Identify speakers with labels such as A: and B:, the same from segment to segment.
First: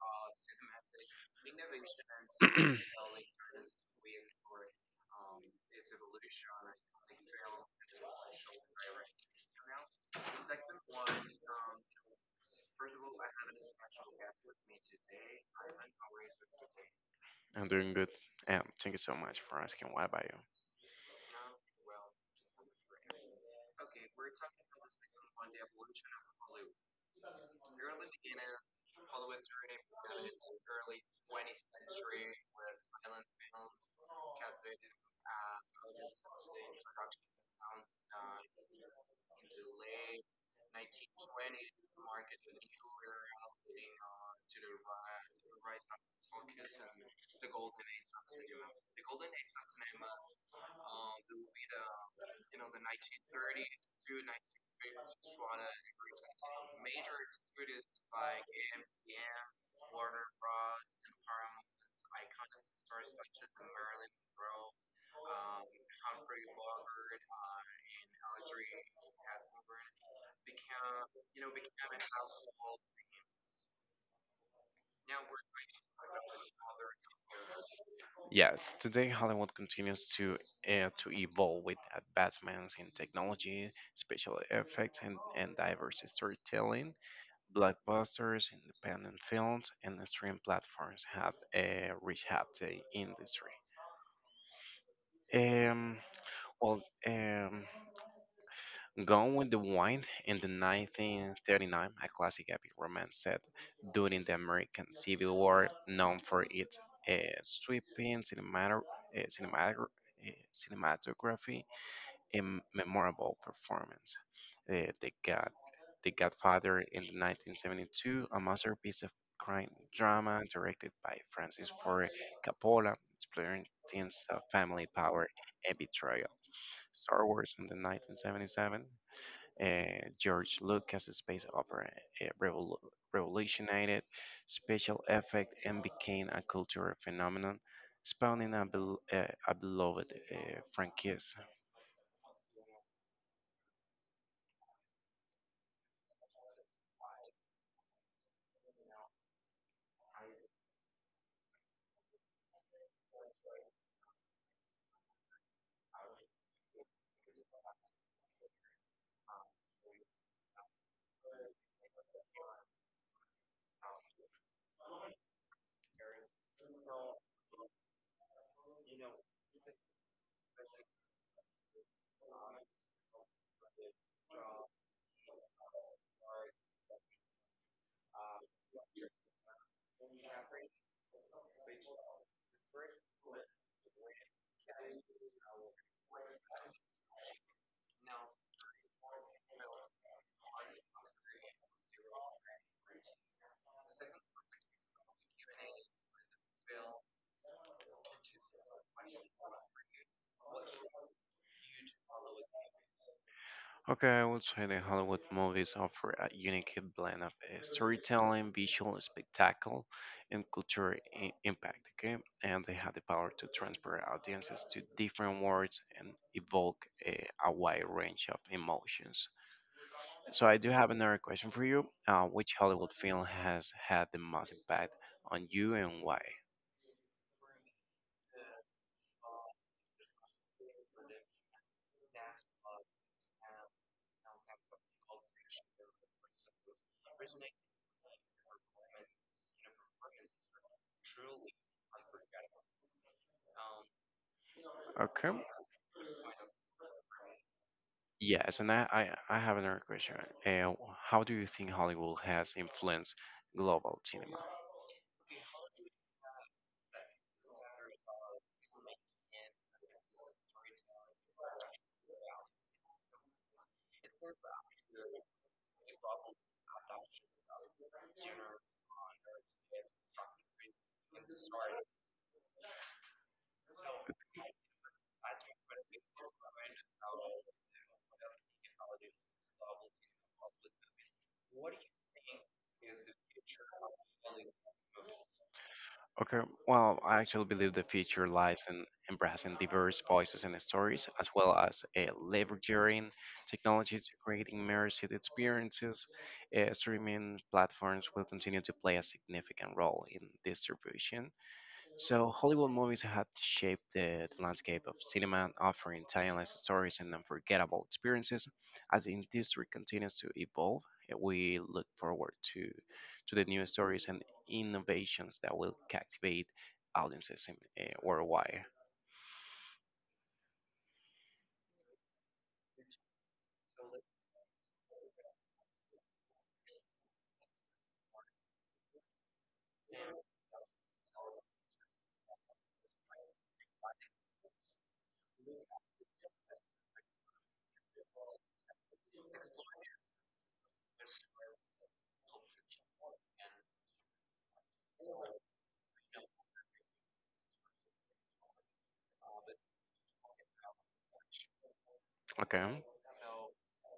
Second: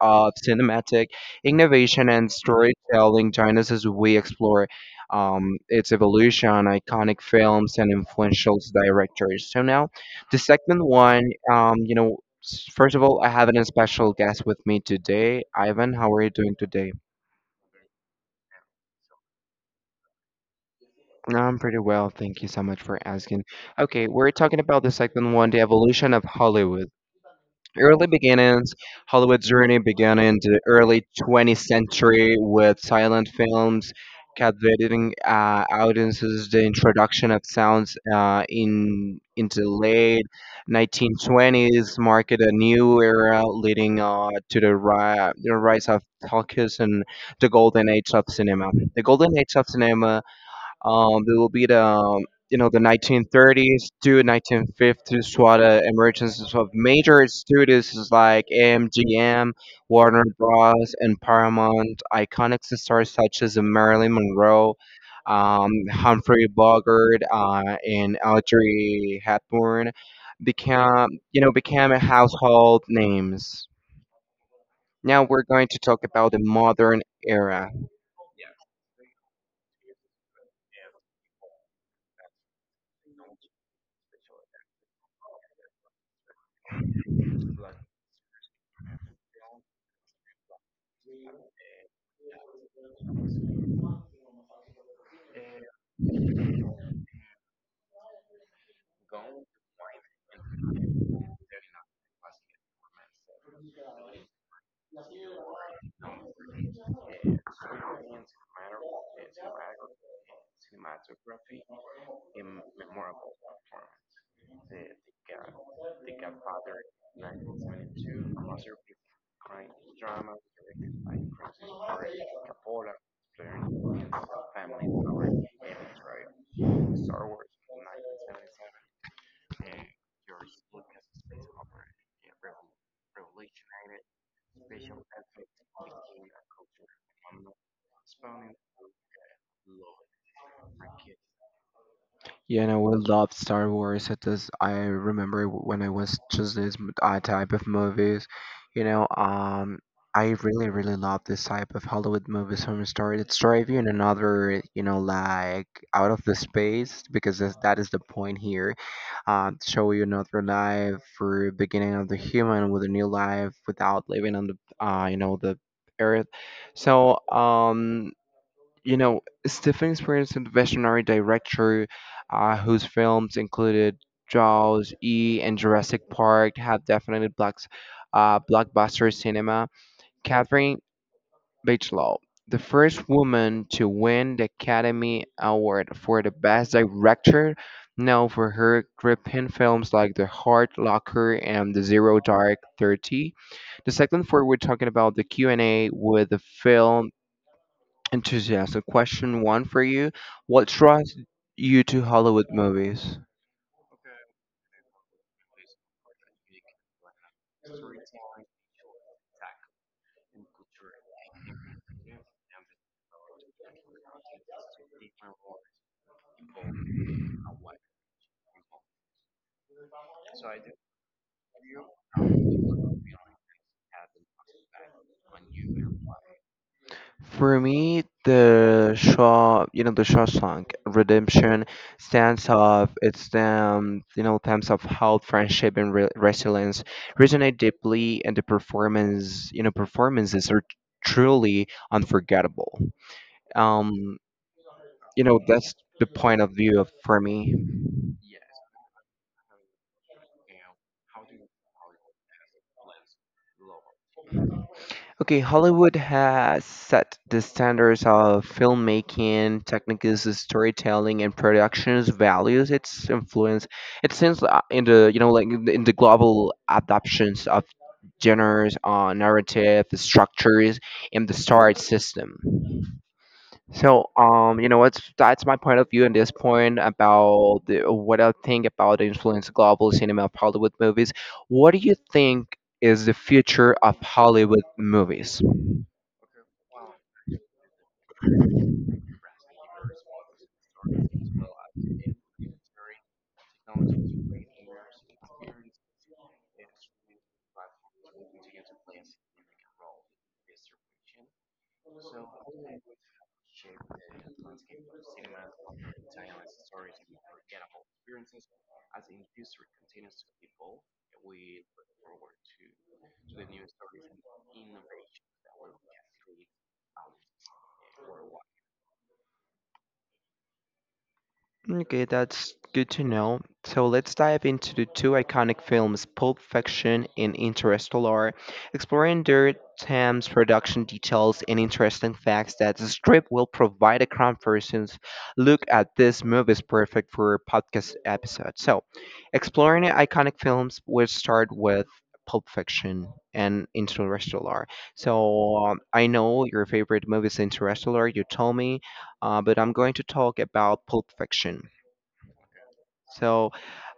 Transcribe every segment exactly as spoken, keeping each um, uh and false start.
A: of cinematic innovation and storytelling genres as we explore um, its evolution, iconic films, and influential directors. So now, the segment one um, you know, s- first of all, I have an special guest with me today. Ivan, how are you doing today?
B: I'm doing good. Um, thank you so much for asking. What about you?
A: I'm pretty well. Thank you so much for asking. Okay, we're talking about the second one, the evolution of Hollywood. Early beginnings. Hollywood's journey began in the early twentieth century with silent films, captivating uh, audiences. The introduction of sounds uh, in into the late nineteen twenties marked a new era, leading uh, to the, ri- the rise of talkies and the golden age of cinema. The golden age of cinema, um, there will be the um, you know the nineteen thirties to nineteen fifties, what uh, emergence of major studios is like M G M, Warner Bros. And Paramount. Iconic stars such as Marilyn Monroe, um, Humphrey Bogart, uh, and Audrey Hepburn became, you know, became household names. Now we're going to talk about the modern era.
B: Yes, today Hollywood continues to uh, to evolve with advancements in technology, special effects, and, and diverse storytelling. Blockbusters, independent films, and stream platforms have uh, reshaped the industry. Um, well, um, Gone with the Wind in the nineteen thirty-nine, a classic epic romance set during the American Civil War, known for its uh, sweeping cinemato- uh, cinemato- uh, cinematography and memorable performance. Uh, the, God, the Godfather in the nineteen seventy-two, a masterpiece of crime drama directed by Francis Ford Coppola, exploring themes of family power and betrayal. Star Wars in the nineteen seventy-seven, uh, George Lucas's space opera uh, revol- revolutionized special effect and became a cultural phenomenon, spawning a, bel- uh, a beloved uh, franchise.
A: Yeah, and I will love Star Wars. It is. I remember when I was just this m- uh, type of movies. You know, um, I really, really love this type of Hollywood movies from story that drive you in another, you know, like out of the space because that's, that is the point here. Uh, to show you another life for beginning of the human with a new life without living on the, uh, you know, the earth. So, um. You know, Stephen experienced a visionary director uh, whose films included Jaws, E, and Jurassic Park have definitely blocks, uh, blockbuster cinema. Catherine Bigelow, the first woman to win the Academy Award for the Best Director, known for her gripping films like The Hard Locker and The Zero Dark Thirty. The second four, we're talking about the Q and A with the film enthusiastic. Question one for you: what draws you to Hollywood movies?
B: Okay, I would say the Hollywood movies offer a unique blend of uh, storytelling, visual spectacle, and cultural i- impact. Okay, and they have the power to transport audiences to different worlds and evoke uh, a wide range of emotions. So I do have another question for you. Uh, which Hollywood film has had the most impact on you and why?
A: For me, the Shaw, you know, the Shawshank Redemption stands of its, um, you know, themes of hope, friendship, and re resilience resonate deeply, and the performance, you know, performances are truly unforgettable. Um, you
B: Okay.
A: know, that's the point of view of for me.
B: Yes, and I, I, I have another question. Uh, how do you think Hollywood has influenced global cinema?
A: Okay, Hollywood has set the standards of filmmaking, techniques, storytelling, and productions values its influence. It seems uh, in the you know like in the in the global adoptions of genres, uh, narrative structures, and the star system. So um, you know what's that's my point of view at this point about the, what I think about the influence of global cinema of Hollywood movies. What do you think is the future of Hollywood movies?
B: Okay, well, I actually believe the future lies in embracing diverse voices and stories, as well as uh, leveraging technology to create immersive experiences. Uh, streaming platforms will continue to play a significant role in distribution. So Hollywood movies had shaped the, the landscape of cinema, offering timeless stories and unforgettable experiences. As the industry continues to evolve, eh, we look forward to to the new stories and innovations that will captivate audiences in, uh, worldwide.
A: Okay, that's good to know. So let's dive into the two iconic films, Pulp Fiction and Interstellar, exploring their themes, production details, and interesting facts that the strip will provide a comparisons. Look at this movie is perfect for a podcast episode. So, exploring the iconic films, we'll start with Pulp Fiction and Interstellar. So, um, I know your favorite movie is Interstellar, you told me, uh, but I'm going to talk about Pulp Fiction.
B: Okay.
A: So,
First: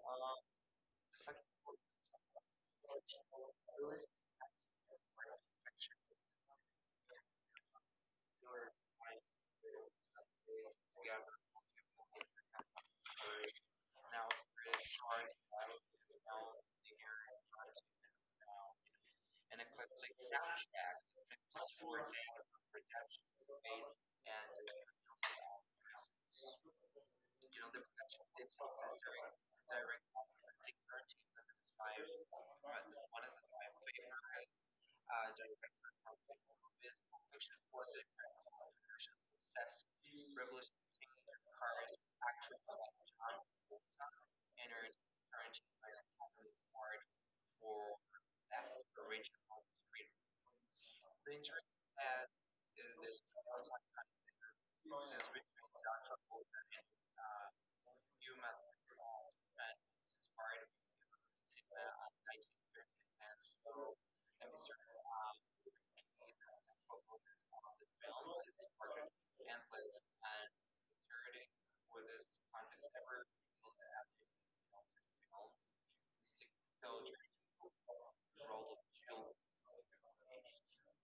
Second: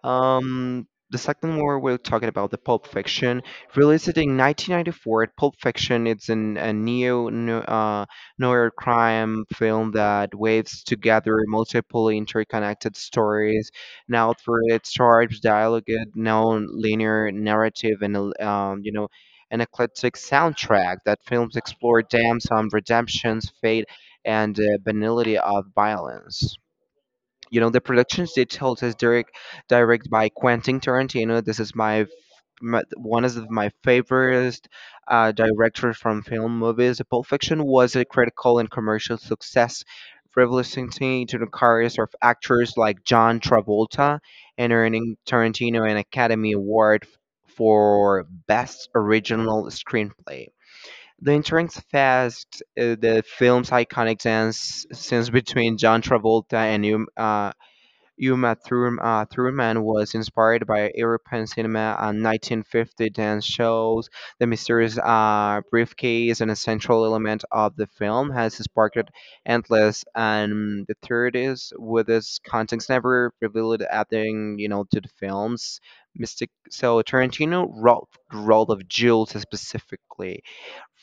A: um, the second one we're talking about the Pulp Fiction, released in nineteen ninety-four. Pulp Fiction it's an, a neo no- uh, noir crime film that weaves together multiple interconnected stories, now through its charged dialogue, non-linear narrative, and a- um, you know. An eclectic soundtrack that films explore dams on redemption's fate and uh, banality of violence. You know, the productions they told is direct, direct by Quentin Tarantino. This is my, f- my one of my favorite uh, directors from film movies. Pulp Fiction was a critical and commercial success, revolutionizing the careers of actors like John Travolta and earning Tarantino an Academy Award f- for Best Original Screenplay. The entrance fast, uh, the film's iconic dance scenes between John Travolta and um, uh, Uma Thurm- uh, Thurman was inspired by European cinema and nineteen fifty dance shows. The mysterious uh, briefcase, an essential element of the film, has sparked endless and the theories with its contents never revealed adding, you know, to the film's mystic. So Tarantino wrote the role of Jules specifically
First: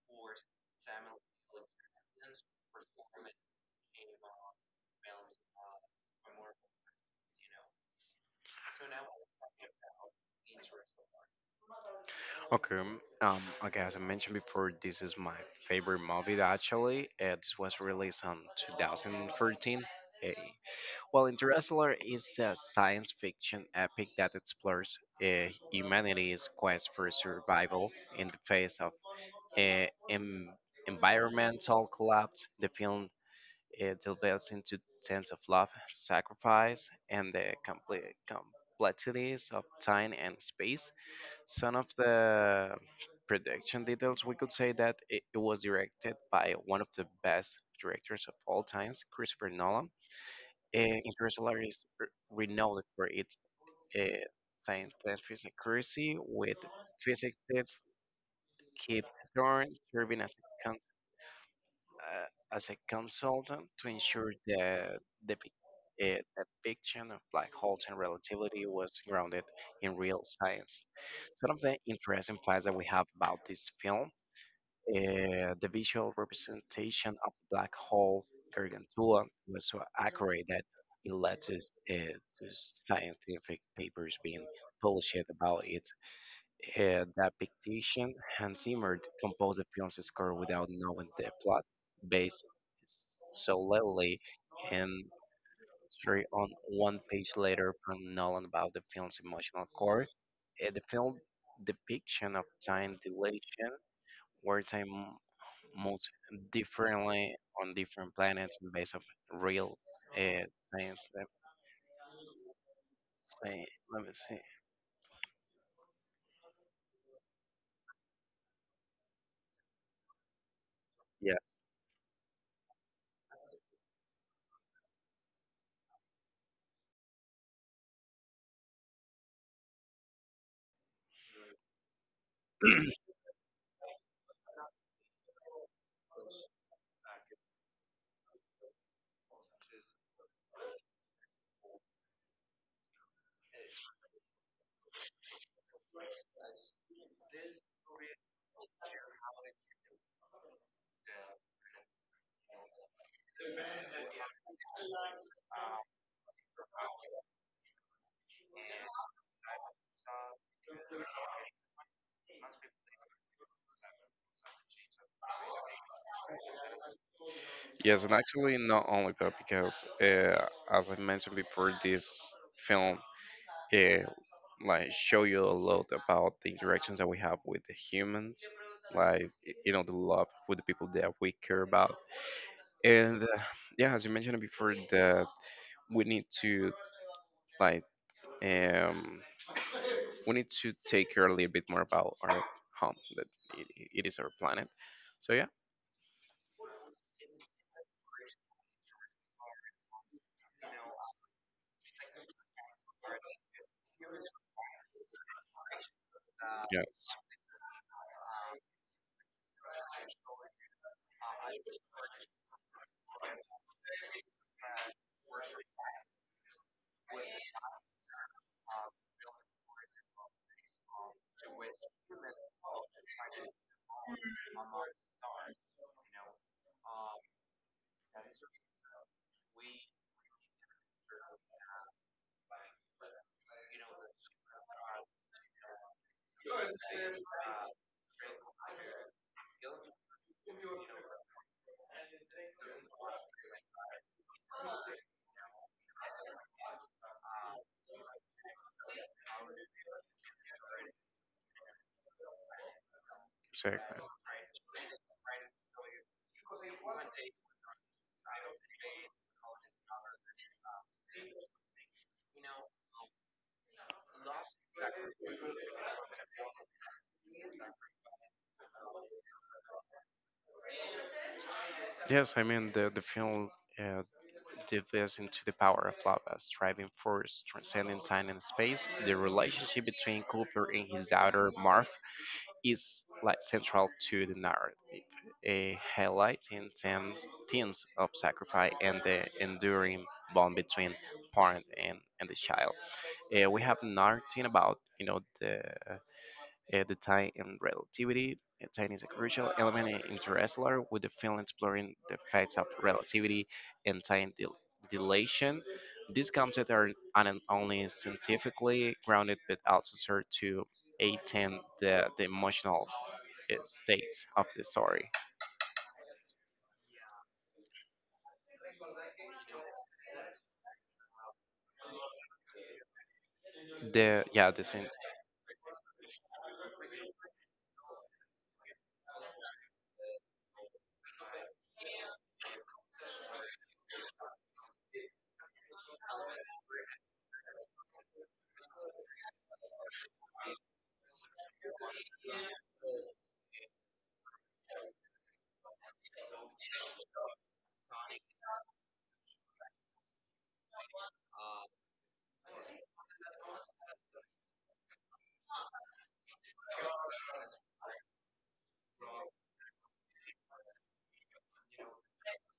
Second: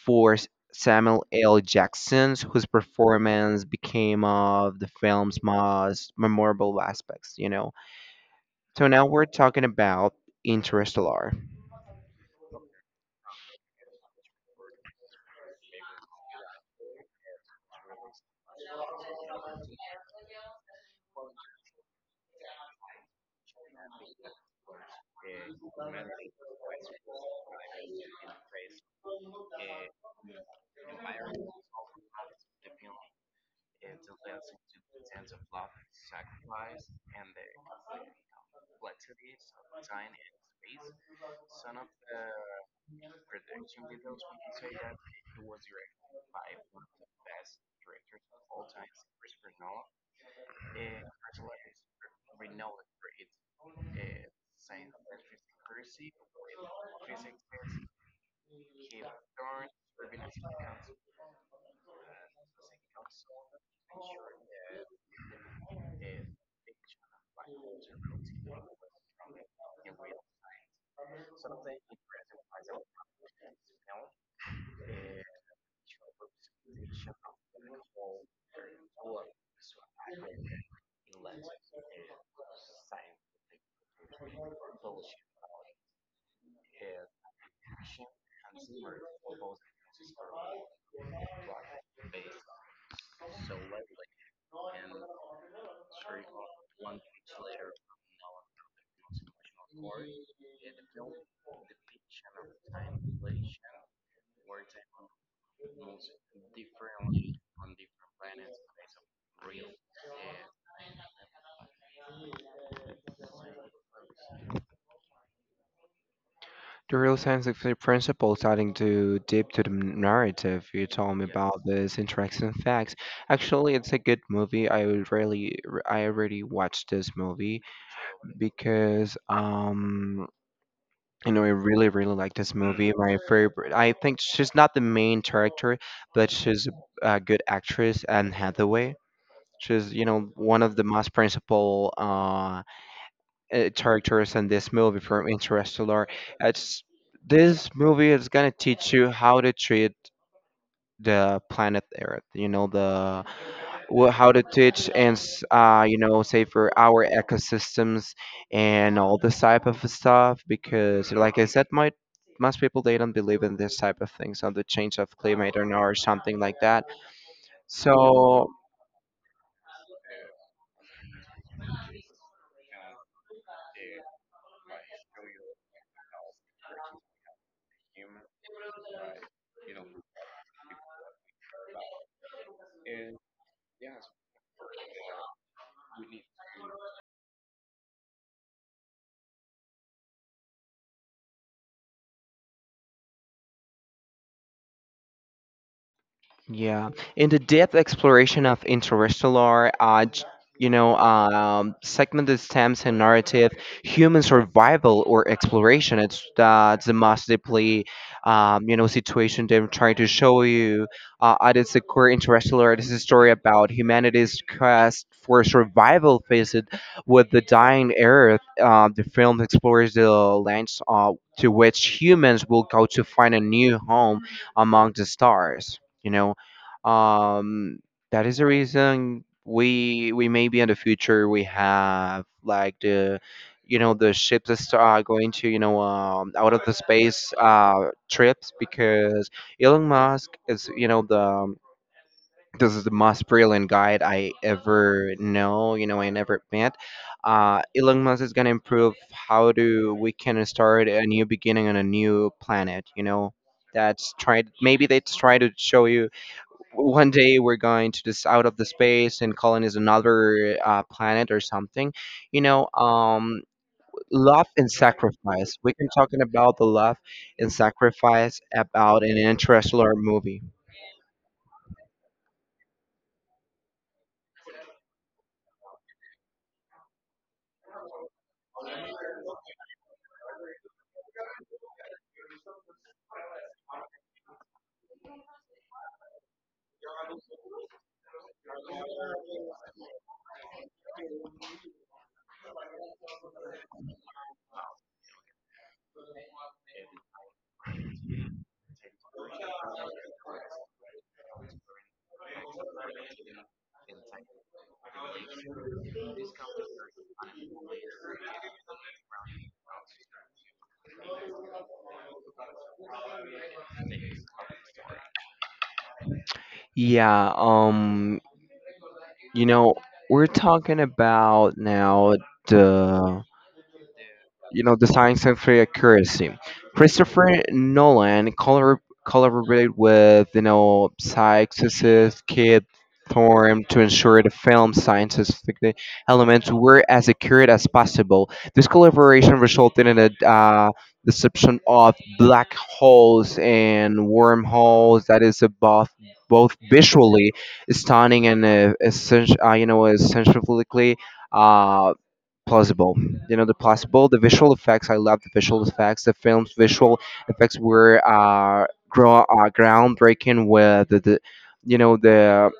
A: for Samuel L. Jackson, whose performance became of the film's most memorable aspects, you know. So now we're talking about Interstellar.
B: Okay, um, okay. As I mentioned before, this is my favorite movie. Actually, uh, this was released on two thousand thirteen. Well, Interstellar is a science fiction epic that explores uh, humanity's quest for survival in the face of uh, em- environmental collapse. The film uh, delves into themes of love, sacrifice, and the compli complexities of time and space. Some of the production details, we could say that it, it was directed by one of the best directors of all times, Christopher Nolan. uh, Interstellar is re- renowned for its uh, scientific accuracy, with physicists Kip Thorne serving as a, con- uh, as a consultant to ensure that the pic- uh, that fiction of black holes and relativity was grounded in real science. Sort of the interesting facts that we have about this film, uh, the visual representation of the black hole Gargantua was so accurate that it led to, s- uh, to scientific papers being published about it. uh, depiction. Hans Zimmer composed the film's score without knowing the plot, based solely and three on one page letter from Nolan about the film's emotional core. Uh, the film depiction of time dilation, where time moves differently on different planets based on real uh, things. Let me see. Let me see.
A: The real scientific principle starting to dip to the narrative. You told me
B: Yeah.
A: about this interesting facts. Actually, it's a good movie. I would really, I already watched this movie because um you know, I really, really like this movie. My favorite. I think she's not the main character, but she's a good actress. Anne Hathaway. She's, you know, one of the most principal uh, uh, characters in this movie from Interstellar. It's this movie is gonna teach you how to treat the planet Earth. You know, the well, how to teach and s- uh, you know say for our ecosystems and all this type of stuff because like I said my most people they don't believe in this type of things on the change of climate or, or something like that
B: Yes, and
A: so
B: actually, not only that, because uh, as I mentioned before, this film uh, like show you a lot about the interactions that we have with the humans, like y- you know the love with the people that we care about, and uh, yeah, as you mentioned before, that we need to like um, we need to take care a little bit more about our home that it, it is our planet, so yeah.
A: yeah, in the depth exploration of interstellar, uh, j- you know, um, segmented stems and narrative, human survival or exploration. It's uh,
B: Yeah,
A: the most deeply, um, you know, situation they're trying to show you. Uh, at its core, interstellar. This is a story about humanity's quest for survival faced with the dying Earth. Uh, the film explores the lengths, uh, to which humans will go to find a new home among the stars. You know, um, that is the reason we we maybe in the future we have like the you know the ships that start going to you know um, out of the space uh, trips because Elon Musk is you know the this is the most brilliant guy I ever know you know I never met. Uh, Elon Musk is gonna improve how do we can start a new beginning on a new planet, you know,
B: exactly.
A: that's try maybe they try to show you one day we're going to this out of the space and colonize another uh, planet or something, you know. um love and sacrifice, we can talking about the love and sacrifice about an interstellar movie.
B: Yes, I mean the the film uh, dives us into the power of love as driving force transcending time and space. The relationship between Cooper and his daughter Marv is like central to the narrative, eh, highlighting themes, themes of sacrifice and the enduring bond between parent and, and the child. Eh, we have nothing about you know the uh, the time in relativity. Uh, time is a crucial element in Interstellar, with the film exploring the facts of relativity and time dil- dilation. These concepts are not only scientifically grounded but also serve to aid the, the emotional s- uh, state of the story.
A: Yeah, um you know, we're talking about now the,
B: The yeah, the
A: you know, the
B: scen-
A: science and free accuracy. Christopher Nolan collabor- collaborated with, you know, psychicist Kid Thorne to ensure the film's scientific elements were as accurate as possible. This collaboration resulted in a uh, deception of black holes and wormholes that is both both visually stunning and uh, essen- uh, you know, essentially uh, plausible. You know, the plausible, the visual effects. I love the visual effects. The film's visual effects were uh, grow, uh groundbreaking with the, the, you know, the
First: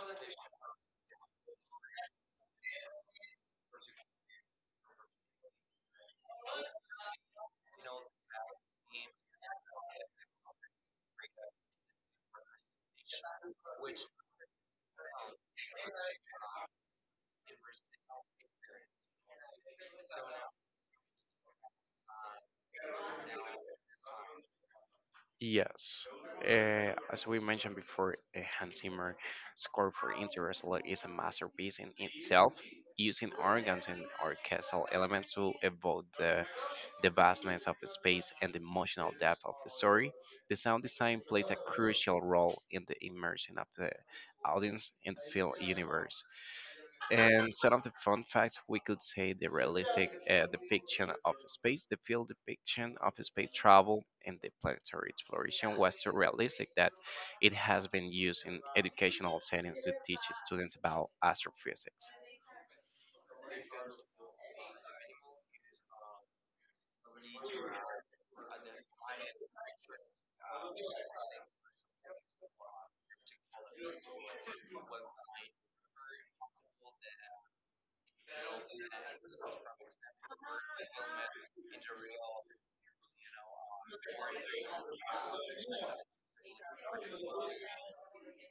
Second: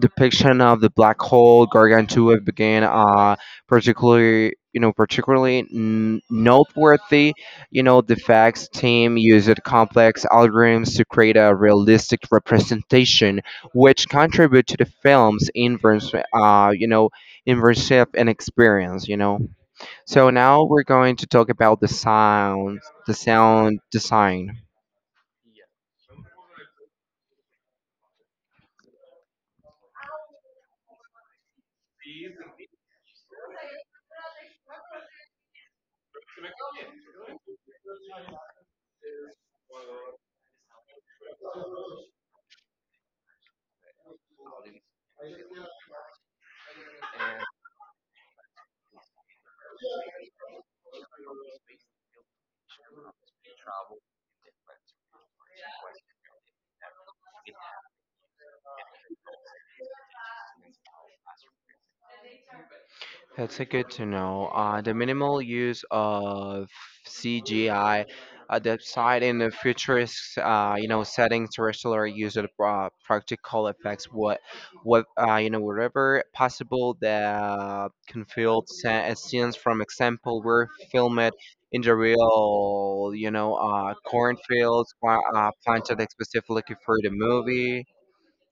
A: depiction of the black hole Gargantua began uh particularly, you know particularly n- noteworthy, you know, the facts team used complex algorithms to create a realistic representation which contribute to the film's inverse, uh you know immersive and experience, you know. So now we're going to talk about the sound, the sound design.
B: Yes, uh, as we mentioned before, uh, Hans Zimmer score for Interstellar is a masterpiece in itself, using organs and orchestral elements to evoke the, the vastness of the space and the emotional depth of the story. The sound design plays a crucial role in the immersion of the audience in the film universe, and some of the fun facts we could say the realistic uh, depiction of space, the field depiction of space travel, and the planetary exploration was so realistic that it has been used in educational settings to teach students about astrophysics.
A: That's a good to know. Uh, the minimal use of C G I, uh, the side in the futurist, uh, you know, settings, terrestrial use of uh, practical effects, what, what, uh, you know, whatever possible that can fill sa- uh, scenes. From example, were filmed in the real, you know, uh, cornfields, pla- uh, planted specifically for the movie,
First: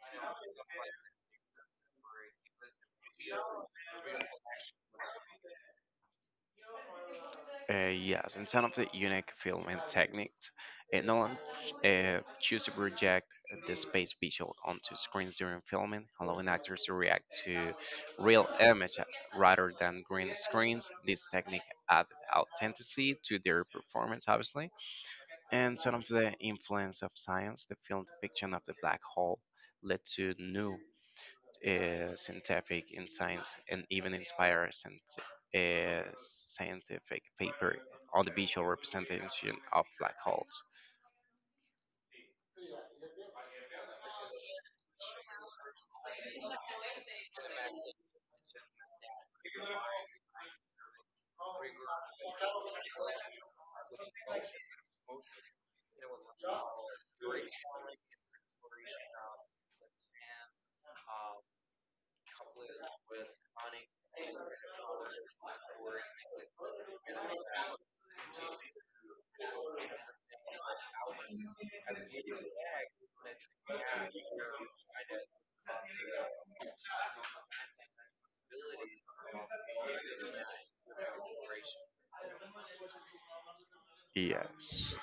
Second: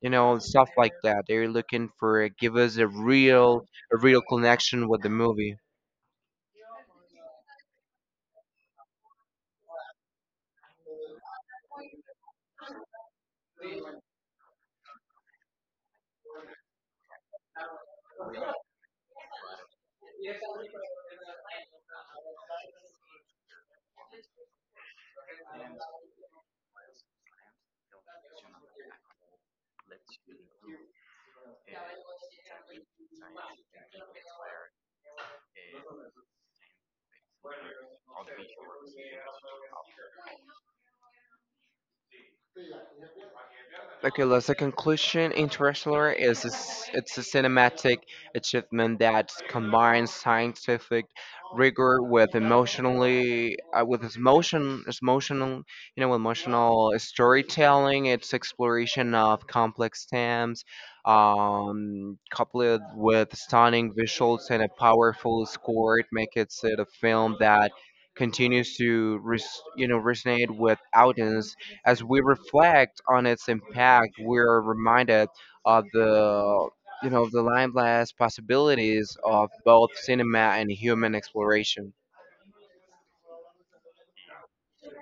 A: you know, and stuff like that. They're looking for give us a real, a real connection with the movie.
B: Uh, yes, in some of the unique filming techniques, uh, Nolan uh, chose to project the space visual onto screens during filming, allowing actors to react to real image rather than green screens. This technique added authenticity to their performance, obviously. And some of the influence of science, the film depiction of the black hole led to new uh, scientific in science and even inspire scient- uh, scientific paper on the visual representation of black holes.
A: Okay, Liz, the conclusion, Interstellar is a s it's a cinematic achievement that combines scientific rigor with emotionally uh, with its emotion, its emotional, you know, emotional storytelling. Its exploration of complex themes, um, coupled with stunning visuals and a powerful score, it makes it a film that continues to res- you know resonate with audience as we reflect on its impact, we're reminded of the, you know, the limitless possibilities of both cinema and human exploration.
B: Yes.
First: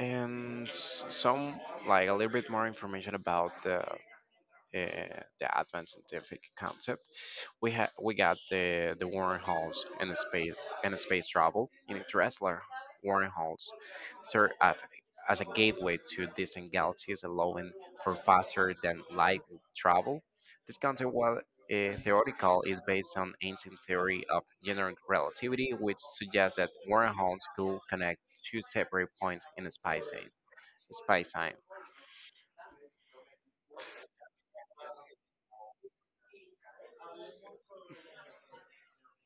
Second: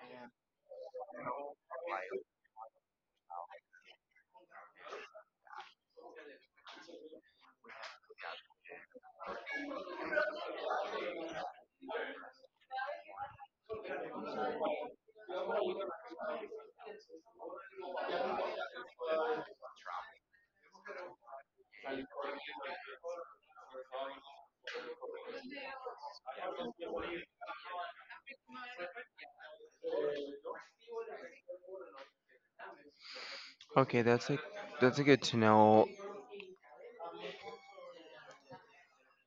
B: And s- some, like a little bit more information about the, uh, the advanced scientific concept. We ha- we got the the warren halls and the space and the space travel in Dressler. Warren halls serve as, as a gateway to distant galaxies, allowing for faster than light travel. This concept, while uh, theoretical, is based on ancient theory of general relativity, which suggests that warren halls could connect two separate points in space time. Space time.
A: Okay, that's a that's a good to know.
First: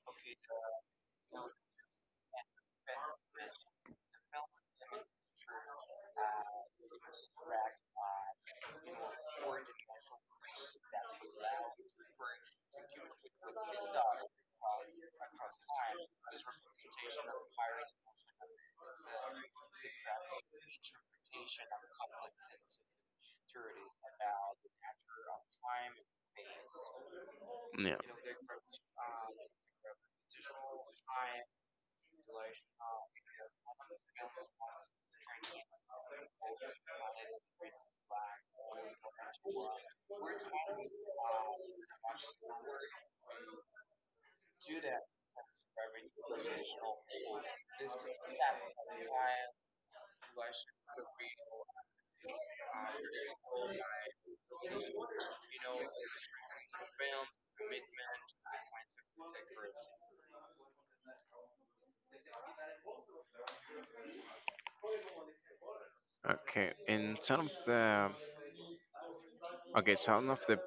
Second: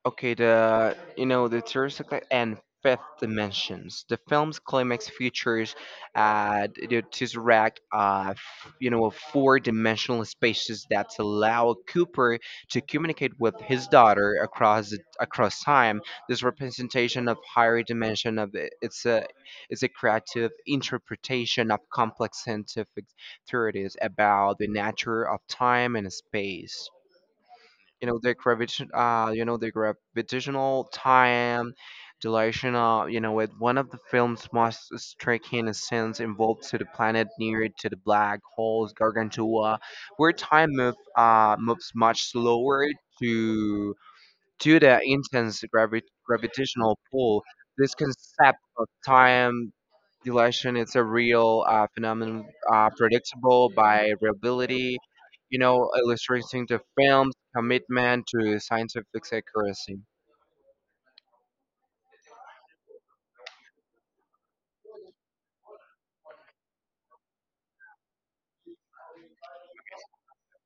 A: Okay, the, you know, the third second and fifth dimensions. The film's climax features uh, the tesseract of, you know, of four-dimensional spaces that allow Cooper to communicate with his daughter across the- across time. This representation of higher dimension of it- it's a it's a creative interpretation of complex scientific theories about the nature of time and space.
B: Yeah.
A: You know the gravitation uh you know the gravitational time dilation, uh you know with one of the film's most striking scenes involved to the planet near to the black holes Gargantua, where time move uh moves much slower to due to intense gravi- gravitational pull. This concept of time dilation is a real uh, phenomenon, uh, predictable by reliability, you know, illustrating the film's commitment to scientific accuracy.
B: Okay, and some of the Okay, some of the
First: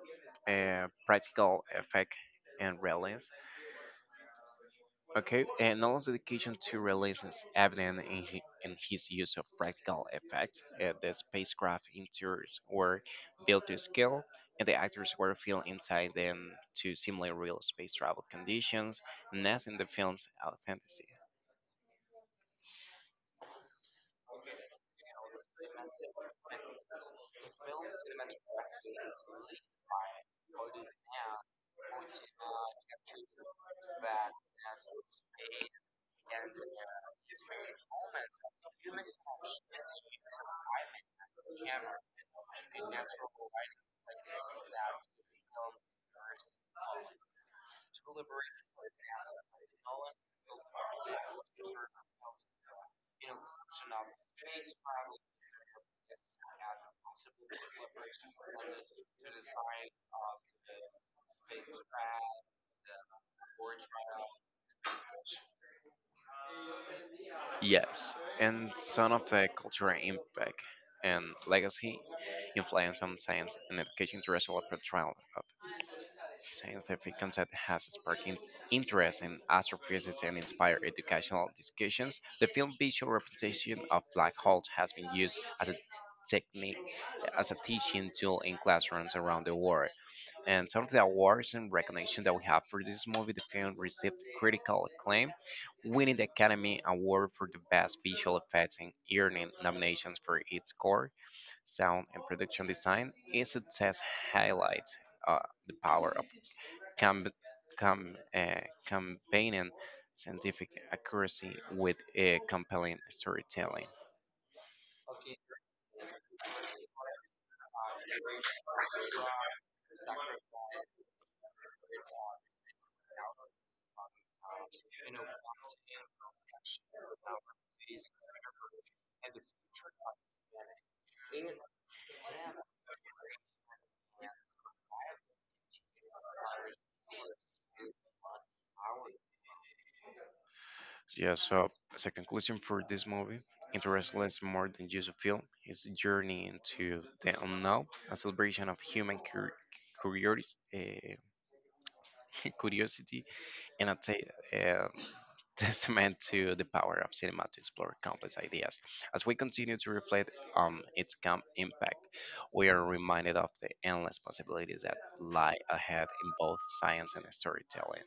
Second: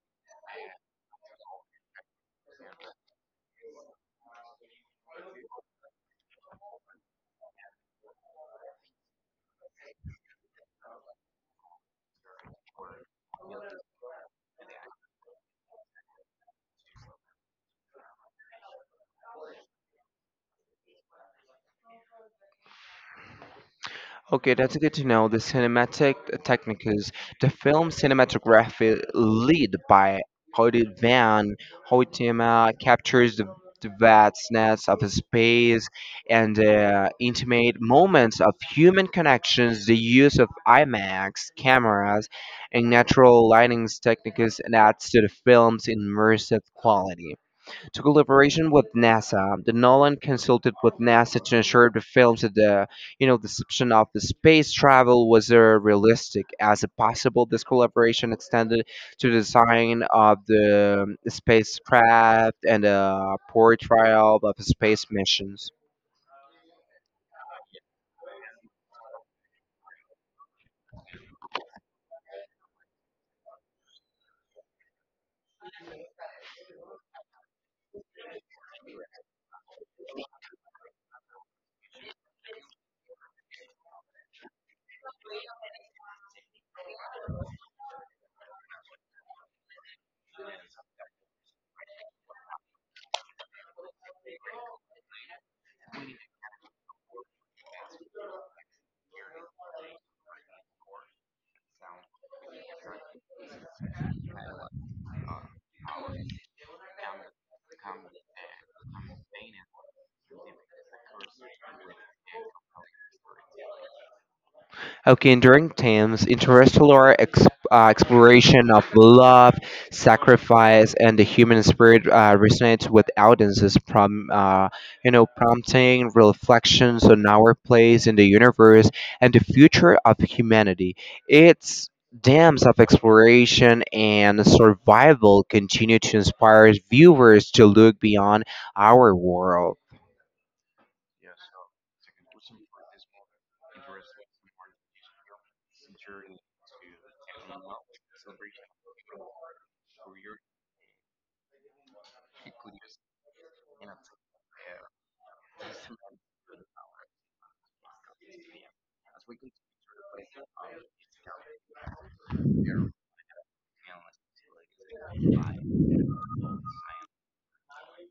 B: uh, practical effect and relevance. Okay, and knowledge dedication to realism is evident in, hi- in his use of practical effects. Uh, the spacecraft interiors were built to scale, and the actors were filmed inside them to simulate real space travel conditions, enhancing the film's authenticity.
A: Okay, that's good to know. The cinematic techniques, the film cinematography lead by Hoyt Van Hoytema captures the, the vastness of space and the intimate moments of human connections. The use of IMAX cameras and natural lighting techniques adds to the film's immersive quality. To collaboration with NASA, the Nolan consulted with NASA to ensure the films that the you know deception of the space travel was uh, realistic as possible. This collaboration extended to the design of the um, spacecraft and a portrayal of space missions.
B: Yes, and some of the cultural impact and legacy influence on science and education through a portrayal scientific concept has sparked in- interest in astrophysics and inspired educational discussions. The film visual representation of black holes has been used as a technique as a teaching tool in classrooms around the world. And some of the awards and recognition that we have for this movie, the film received critical acclaim, winning the Academy Award for the Best Visual Effects and earning nominations for its score, sound, and production design. Its success highlights uh, the power of com- com- uh, combining scientific accuracy with a compelling storytelling.
A: Okay, and during Thames, interstellar ex- uh, exploration of love, sacrifice, and the human spirit uh, resonates with audiences, prom- uh, you know, prompting reflections on our place in the universe and the future of humanity. Its dams of exploration and survival continue to inspire viewers to look beyond our world.
B: Yeah, so as a conclusion for this movie, Interest is more than just a film. It's a journey into the unknown, a celebration of human cur- curiosity, uh, curiosity and I'd say uh, testament to the power of cinema to explore complex ideas. As we continue to reflect on its com- impact, we are reminded of the endless possibilities that lie ahead in both science and storytelling.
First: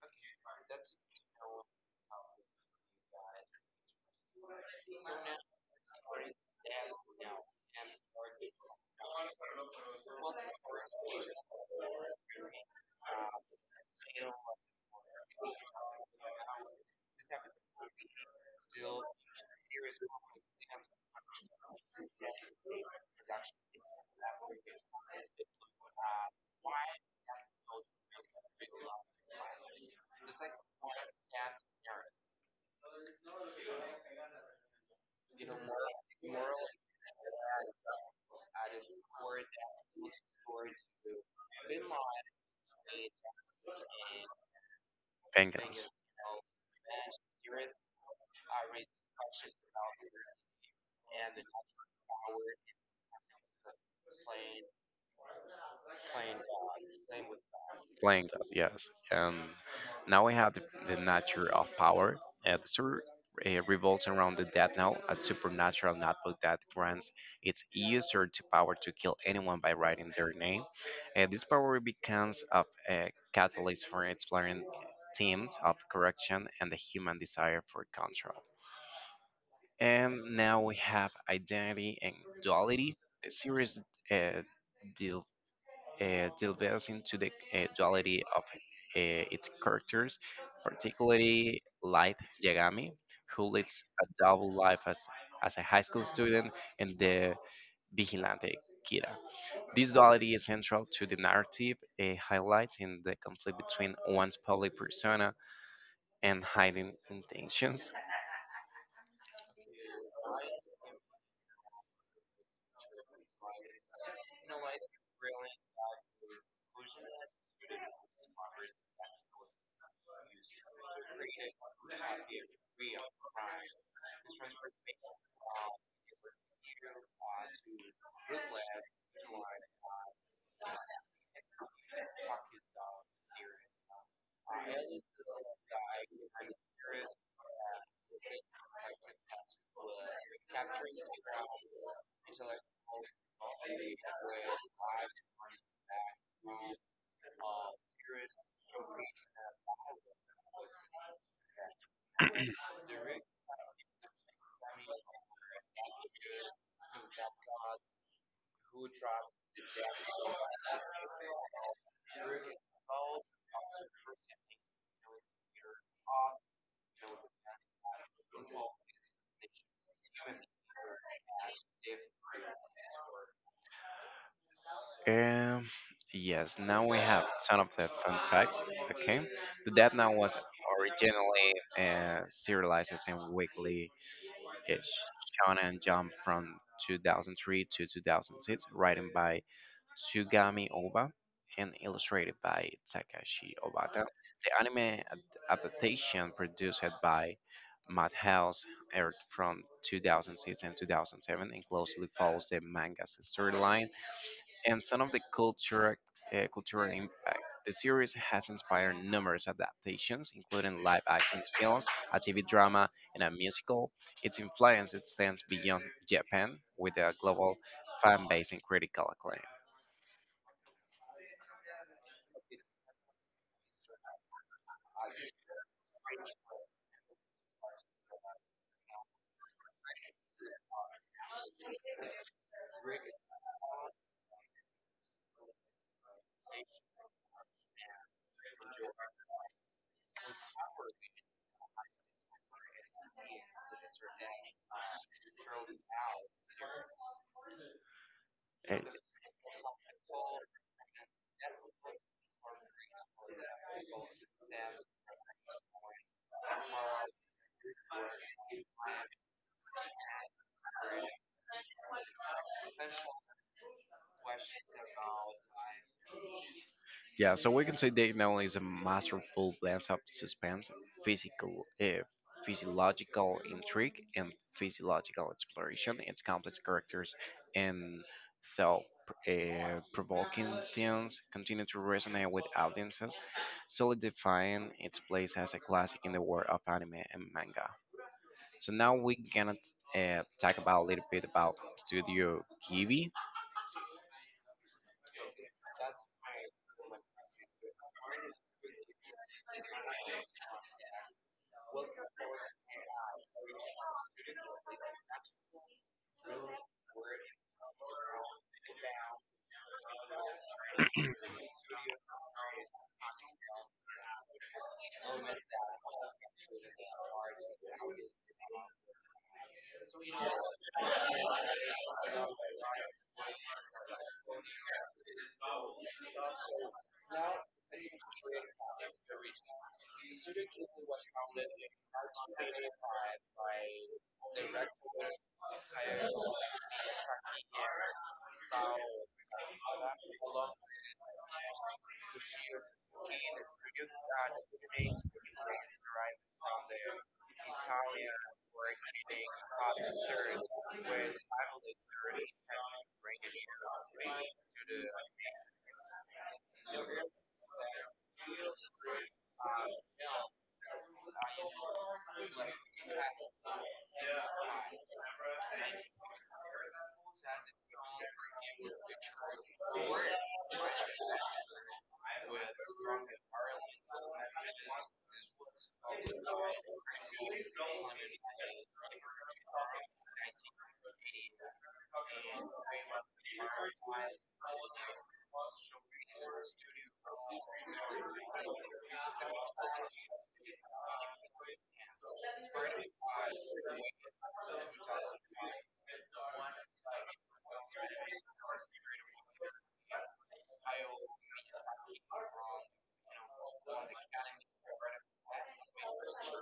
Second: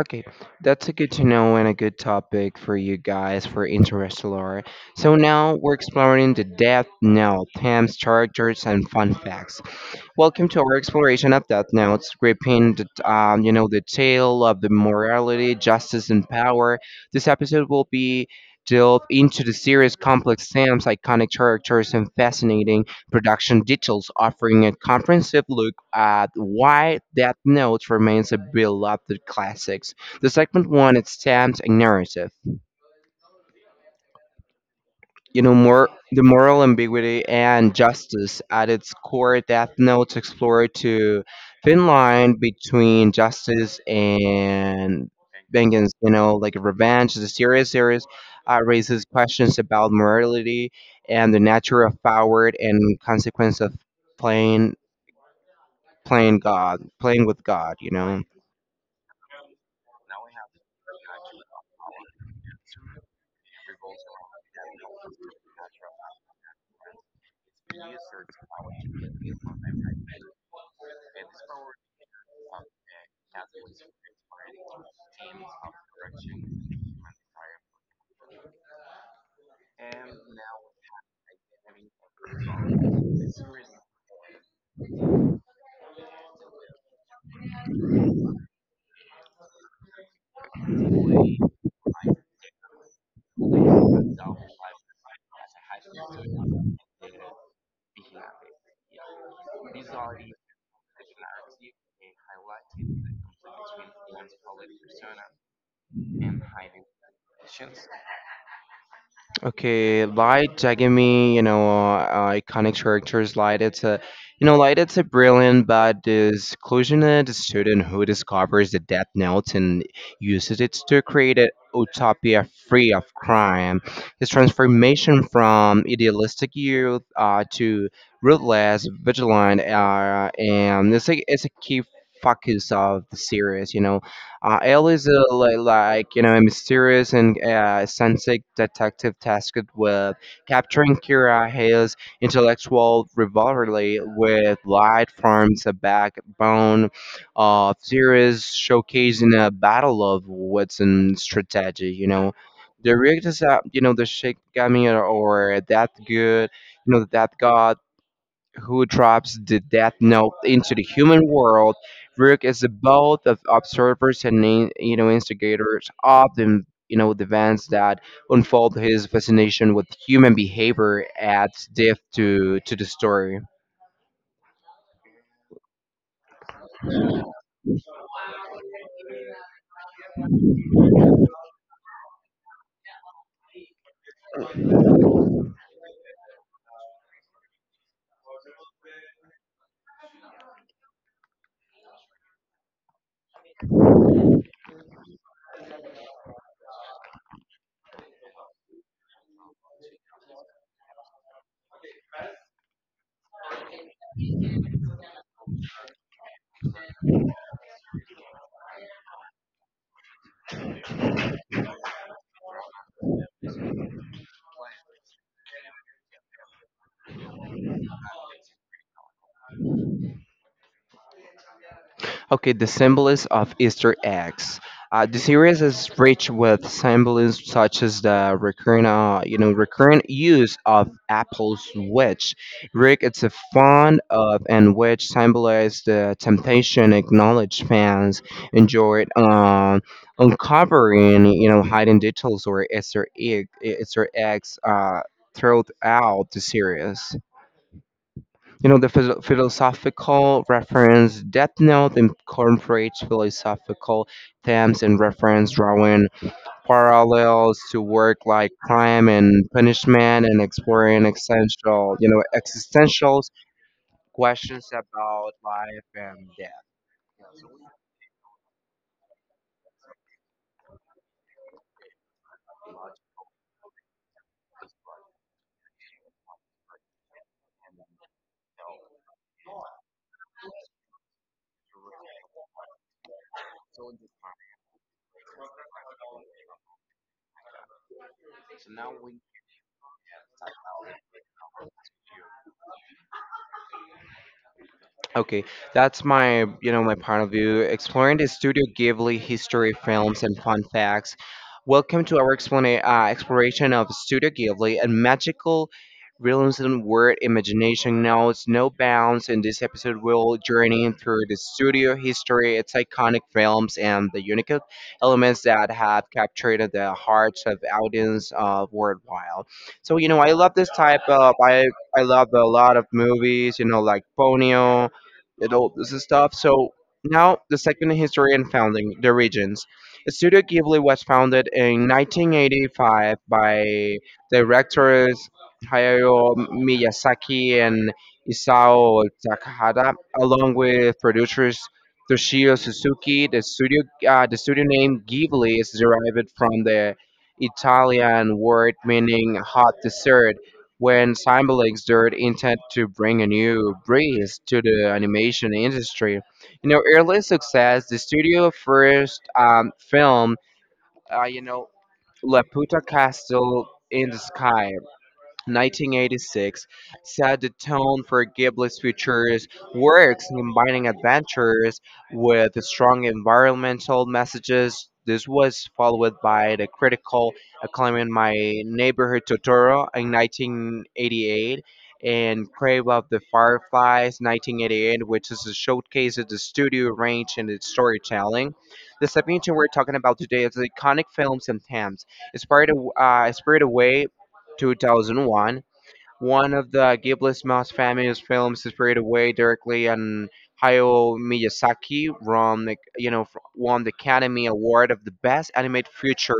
A: Okay, that's a good to know and a good topic for you guys for Interstellar. So now we're exploring the Death Note, themes, characters, and fun facts. Welcome to our exploration of Death Notes, gripping the, um, you know, the tale of the morality, justice, and power. This episode will be delve into the series' complex themes, iconic characters, and fascinating production details, offering a comprehensive look at why Death Note remains a beloved classic. The segment one, its themes and narrative. You know more the moral ambiguity and justice at its core, death notes explore to thin line between justice and
B: Penguin.
A: vengeance. You know like revenge is a serious series, uh, raises questions about morality and the nature of power and consequence of playing playing god, playing with god, you know
B: Playing that, yes. And now we have the, the nature of power. Uh, the story uh, revolves around the Death Knell, a supernatural notebook that grants its user the power to kill anyone by writing their name. Uh, this power becomes a uh, catalyst for exploring themes of corruption and the human desire for control. And now we have identity and duality. The series uh, deal uh, delves into the uh, duality of uh, its characters, particularly Light Yagami, who lives a double life as, as a high school student and the vigilante Kira. This duality is central to the narrative, uh, highlighting the conflict between one's public persona and hiding intentions.
A: Okay, Light I Give me, you know, uh, uh, iconic characters. Light, it's a, you know, Light, it's a brilliant but disillusioned student who discovers the Death Note and uses it to create a utopia free of crime. His transformation from idealistic youth uh, to ruthless, vigilant, uh, and it's a, it's a key focus of the series. You know, uh, L is a, li- like you know a mysterious and uh, eccentric detective tasked with capturing Kira. Hayes' intellectual rivalry with Light forms a backbone of series, showcasing a battle of wits and strategy. You know, the reactors that you know the Shikigami, or, or that good, you know that god, who drops the Death Note into the human world. Rook is both of observers and in- you know instigators of the you know the events that unfold. His fascination with human behavior adds depth to to the story.
B: Um, yes, now we have some of the fun facts. Okay, the Death Note was originally uh, serialized and weekly is Shonen Jump from two thousand three to two thousand six, written by Tsugami Oba and illustrated by Takashi Obata. The anime ad- adaptation produced by Madhouse aired from two thousand six and two thousand seven and closely follows the manga's storyline and some of the culture, uh, cultural impact. The series has inspired numerous adaptations, including live action films, a T V drama, and a musical. Its influence extends beyond Japan, with a global fan base and critical acclaim.
A: Okay, the symbols of Easter eggs. Uh, the series is rich with symbols such as the recurrent, uh, you know, recurrent use of apples, which Rick is a fond of, and which symbolize the temptation, acknowledged fans enjoyed um, uncovering, you know, hidden details or Easter egg, Easter eggs uh, throughout the series. You
B: Uh,
A: know, the philo- philosophical reference. Death Note incorporates philosophical themes and reference, drawing parallels to work like crime and punishment and exploring essential, you know, existential questions about life and death.
B: Yeah, so we can say Dave Nolan is a masterful blend of suspense, physical, uh, physiological intrigue, and physiological exploration. Its complex characters and thought-provoking themes continue to resonate with audiences, solidifying its place as a classic in the world of anime and manga. So now we're gonna uh, talk about a little bit about Studio Ghibli.
A: Okay, that's my, you know, my point of view. Exploring the Studio Ghibli history, films, and fun facts. Welcome to our explana- uh, exploration of Studio Ghibli and magical realism, where imagination knows no bounds. In this episode, we'll journey through the studio history, its iconic films, and the unique elements that have captured the hearts of audience uh, worldwide. So, you know, I love this type of, I, I love a lot of movies, you know, like Ponyo and all this stuff. So now the second history and founding the regions. Studio Ghibli was founded in nineteen eighty-five by directors Hayao Miyazaki and Isao Takahata, along with producers Toshio Suzuki. The studio, uh, the studio name Ghibli is derived from the Italian word meaning hot dessert, when Symbolic's Dirt intended to bring a new breeze to the animation industry. You know, early success, the studio first um, film, uh, you know, Laputa Castle in the Sky, nineteen eighty-six, set the tone for Ghibli's future works, combining adventures with strong environmental messages. This was followed by the critical acclaim in My Neighborhood Totoro in nineteen eighty-eight and Crave of the Fireflies nineteen eighty-eight, which is a showcase of the studio range and its storytelling. The submission we're talking about today is iconic films and themes. Spirited, uh, Spirited Away twenty oh one, one of the Ghibli's most famous films, is straight away directly, and Hayao Miyazaki won the, you know, fr- won the Academy Award of the Best Animated Feature.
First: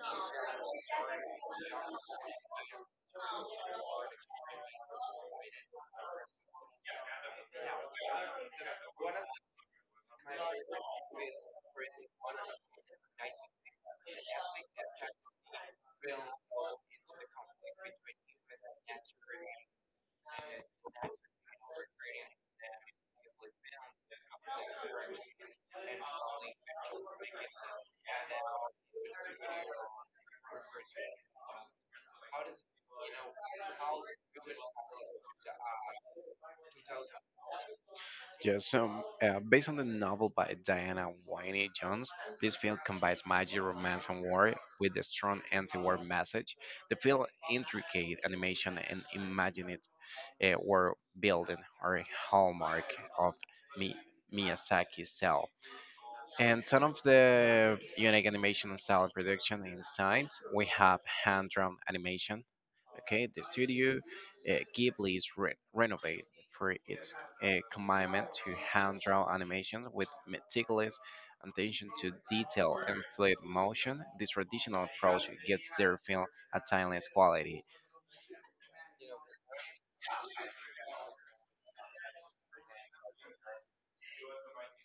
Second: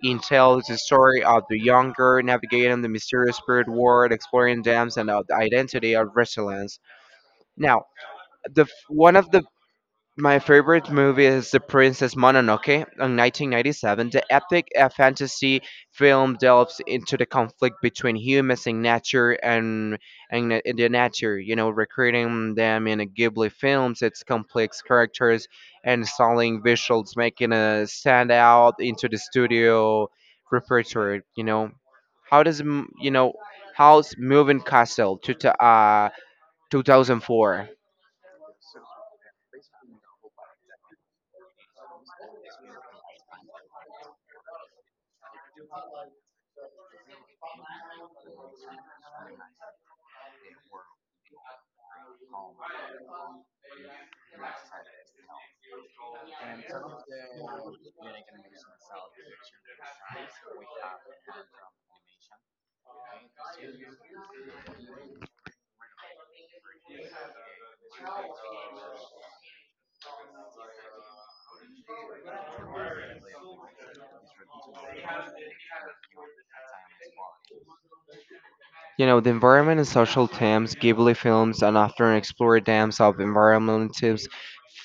A: It tells the story of the young girl navigating the mysterious spirit world, exploring dams and of the identity of resilience. Now, the f- one of the my favorite movie is The Princess Mononoke in nineteen ninety-seven. The epic uh, fantasy film delves into the conflict between humans and nature, and and the and the nature, you know, recreating them in a Ghibli films, its complex characters and stunning visuals making a stand out into the studio repertoire, you know. How does m- you know, how's Moving Castle to uh two thousand four?
B: Yes, um, uh, based on the novel by Diana Wynne Jones, this film combines magic, romance, and war with a strong anti-war message. The film intricate animation and imaginative uh, world building are a hallmark of Mi- Miyazaki's style. And some of the unique animation and style production insights we have hand-drawn animation. Okay, the studio uh, Ghibli's re- renovate for its a commitment to hand-drawn animation with meticulous attention to detail and fluid motion. This traditional approach gives their film a timeless quality.
A: You know, the environment and social themes, Ghibli films, and often explore themes of environmental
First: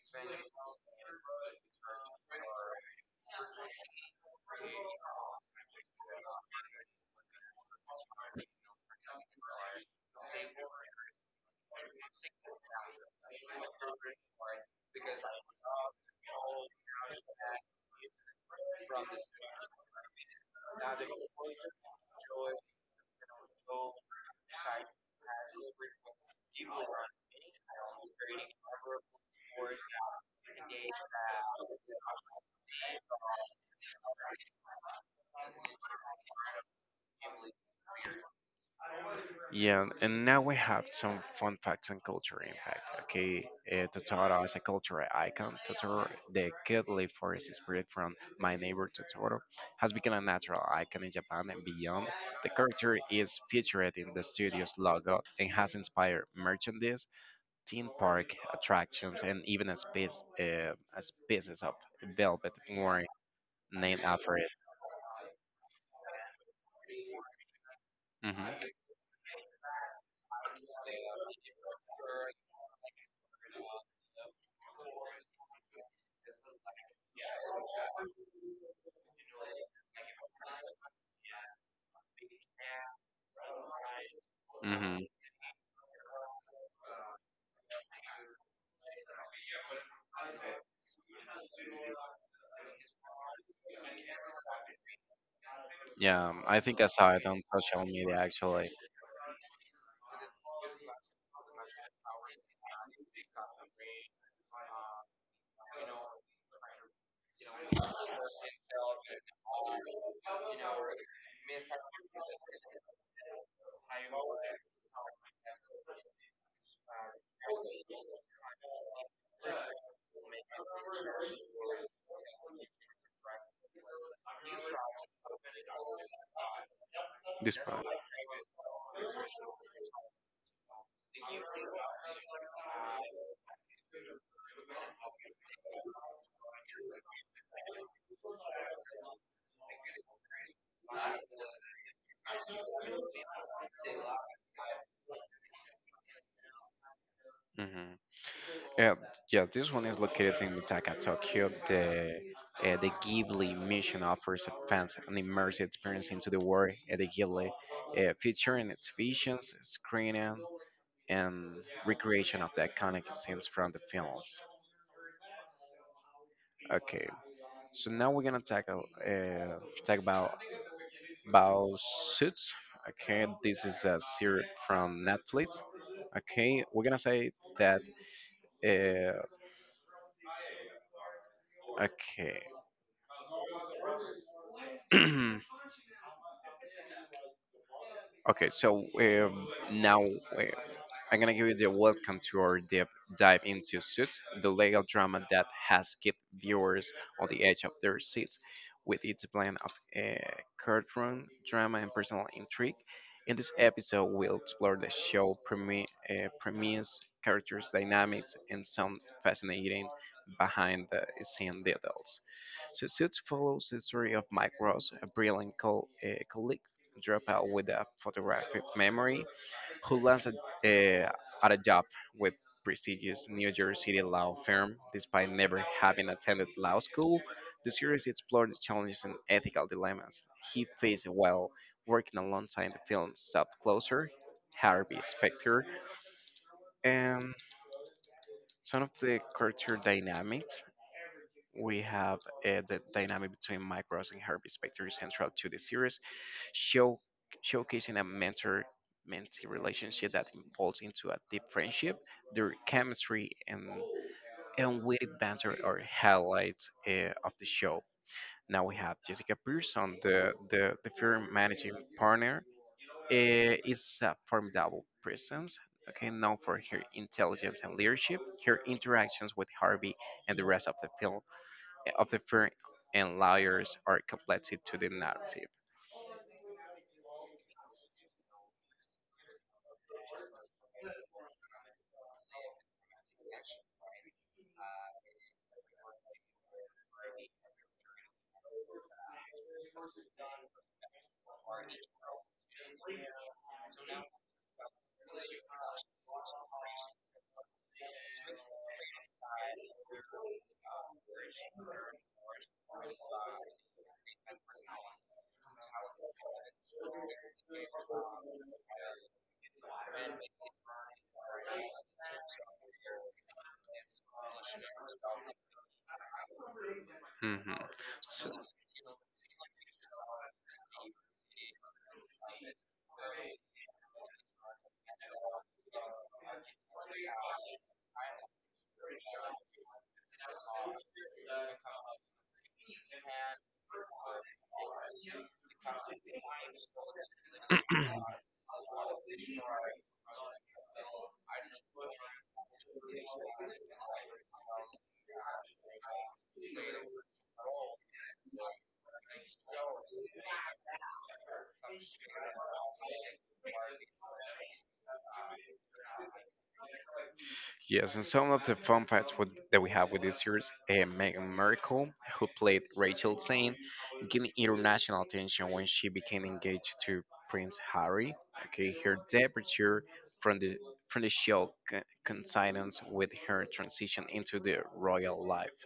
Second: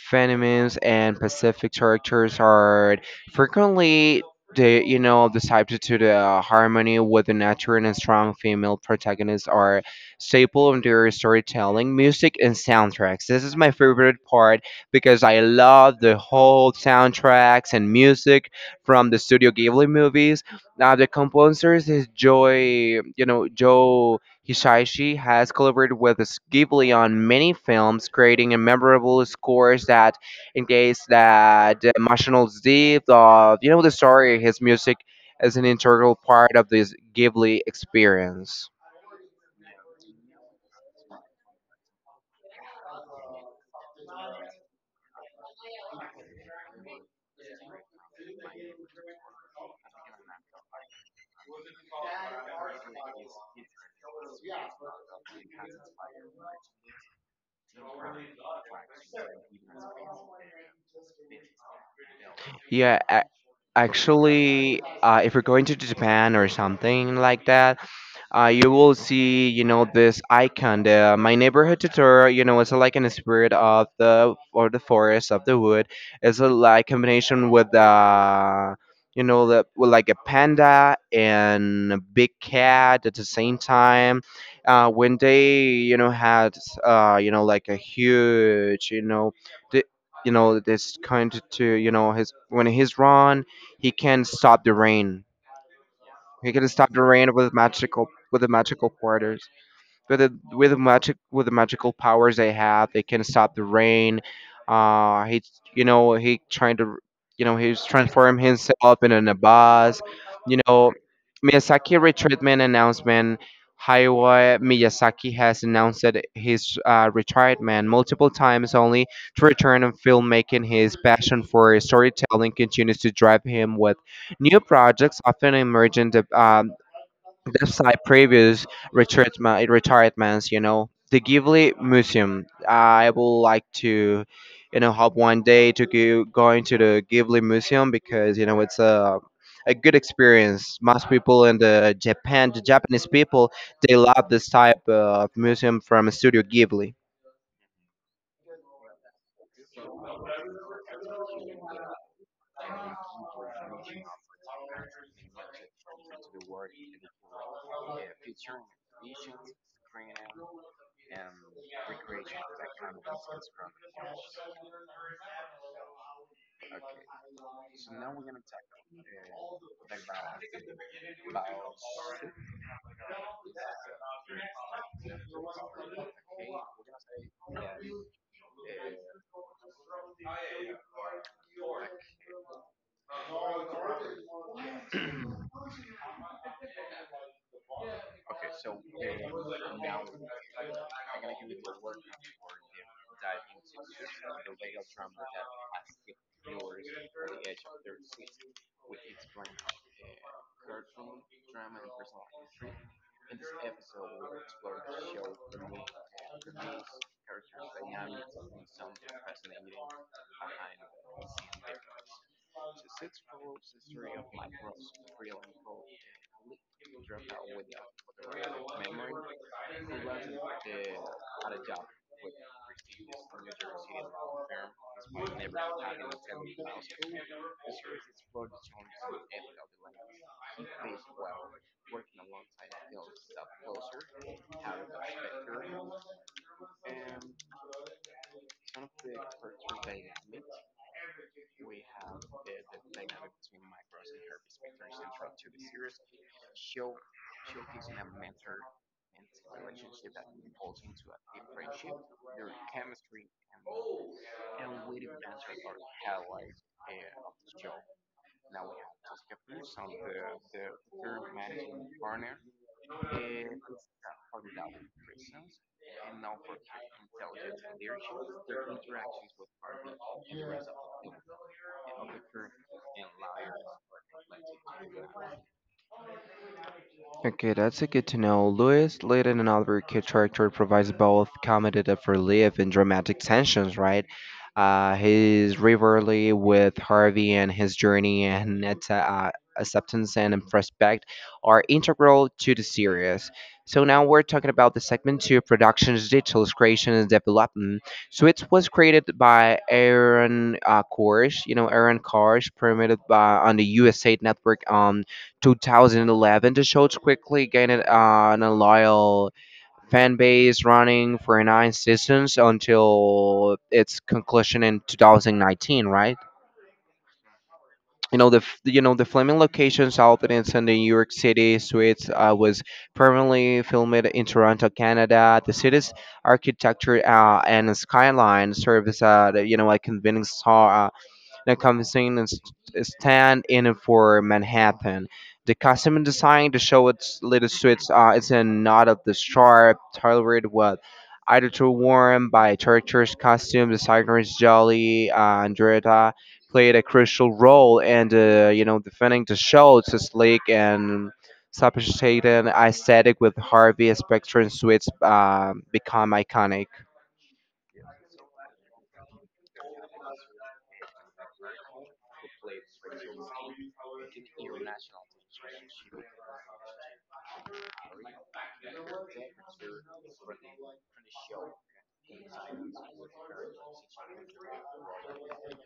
A: phenomena and Pacific characters are frequently they you know decided to the harmony with the nature, and strong female protagonists are staple of their storytelling. Music and soundtracks, this is my favorite part because I love the whole soundtracks and music from the Studio Ghibli movies. Now the composers is Joy, you know, Joe Hisaishi, has collaborated with us- Ghibli on many films, creating a memorable scores that engage that emotional depth of you know the story. His music is an integral part of this Ghibli experience.
B: Yeah, and now we have some fun facts and culture impact. Okay, uh, Totoro is a cultural icon. Totoro, the cuddly forest spirit from My Neighbor Totoro, has become a natural icon in Japan and beyond. The character is featured in the studio's logo and has inspired merchandise, theme park attractions and even a space uh, a species of velvet
A: Yeah,
B: worm
A: a-
B: named after it.
A: actually, uh, if you're going to Japan or something like that,
B: Hmm.
A: uh, you will see, you know, this icon. The, uh, my neighborhood tutor, you know, it's like in the spirit of the or the forest of the wood. It's a like combination with uh, you know, the with like a panda and a big cat at the same time. Uh,
B: Hmm.
A: when they, you know, had uh, you know, like a huge, you know, the, you know, this kind to, you know, his when he's run, he can't stop the rain.
B: Yeah, um,
A: He
B: I
A: can
B: think I
A: stop the
B: saw it
A: rain
B: on
A: with
B: social
A: magical
B: media
A: with the
B: actually.
A: magical quarters, with the, with the magic with the magical powers they have. They can stop the rain. uh he, you know he trying to, you know he's transform himself into a bus, you know. Miyazaki retreatment announcement. Hayao Miyazaki has announced his uh, retirement multiple times only to return in filmmaking. His passion for storytelling continues to drive him with new projects, often emerging de- uh,
B: This
A: that's
B: part.
A: like previous retirement, retirements. You know, the Ghibli Museum. I would like to, you know, hope one day to go, going to the Ghibli Museum because you know it's a a good experience. Most people in the Japan, the Japanese people, they love this type of museum from Studio Ghibli.
B: Hmm. Yeah, yeah, this one is located in Mitaka, Tokyo. The uh, the Ghibli mission offers advanced and immersive experience into the world at the Ghibli, uh, featuring exhibitions, screening and recreation of the iconic scenes from the films. Okay, so now we're gonna tackle uh, talk about about Suits. Okay, this is a series from Netflix. Okay, we're gonna say that. Uh, okay. Okay, so um, now uh, I'm gonna give you the welcome to our deep dive into Suits, the legal drama that has kept viewers on the edge of their seats, with its blend of uh, courtroom drama and personal intrigue. In this episode, we'll explore the show premi- uh, premise, characters' dynamics, and some fascinating behind-the-scene details. So Suits follows the story of Mike Ross, a brilliant co- uh, colleague dropout with a photographic memory who landed uh, at a job with prestigious New York City law firm despite never having attended law school. The series explored the challenges and ethical dilemmas he faced while working alongside the film's Stop Closer, Harvey Specter, and some of the character dynamics. We have uh, the dynamic between Mike Ross and Harvey Specter is central to the series, show showcasing a mentor mentee relationship that evolves into a deep friendship. Their chemistry and and witty banter are highlights uh, of the show. Now we have Jessica Pearson, the the, the firm managing partner. Uh, is a formidable presence, okay, known for her intelligence and leadership. Her interactions with Harvey and the rest of the film of the firm and lawyers are completed to the narrative.
A: Okay, that's a good to know. Lewis, Layton, and Oliver Kidd character provides both comedic relief and dramatic tensions, right? Uh, his rivalry with Harvey and his journey and its uh, acceptance and respect are integral to the series. So now we're talking about the segment two production's details, creation, and development. So it was created by Aaron uh, Korish, you know, Aaron Korish, premiered by on the U S A Network. On. two thousand eleven, the show's quickly gained uh, an loyal fan base, running for nine seasons until its conclusion in two thousand nineteen. Right?
B: Mhm.
A: You know the f- you know the filming locations out in the New York City suites uh, was primarily filmed in Toronto, Canada. The city's architecture uh, and skyline serves as a you know a convincing star, the convention is is stand in for Manhattan. The costume design to show its little suits uh, is a nod of the sharp, tailored what either too worn by Churchill's costume designers. Jolly uh, Andretta played a crucial role in the you know defending the show to sleek and sophisticated aesthetic. With Harvey Specter and suits uh, become iconic.
B: Yes, and some of the fun facts with, that we have with this series, uh, Meghan Markle, who played Rachel Zane, gained international attention when she became engaged to Prince Harry. Okay, her departure from the from the show co- coincidence with her transition into the royal life.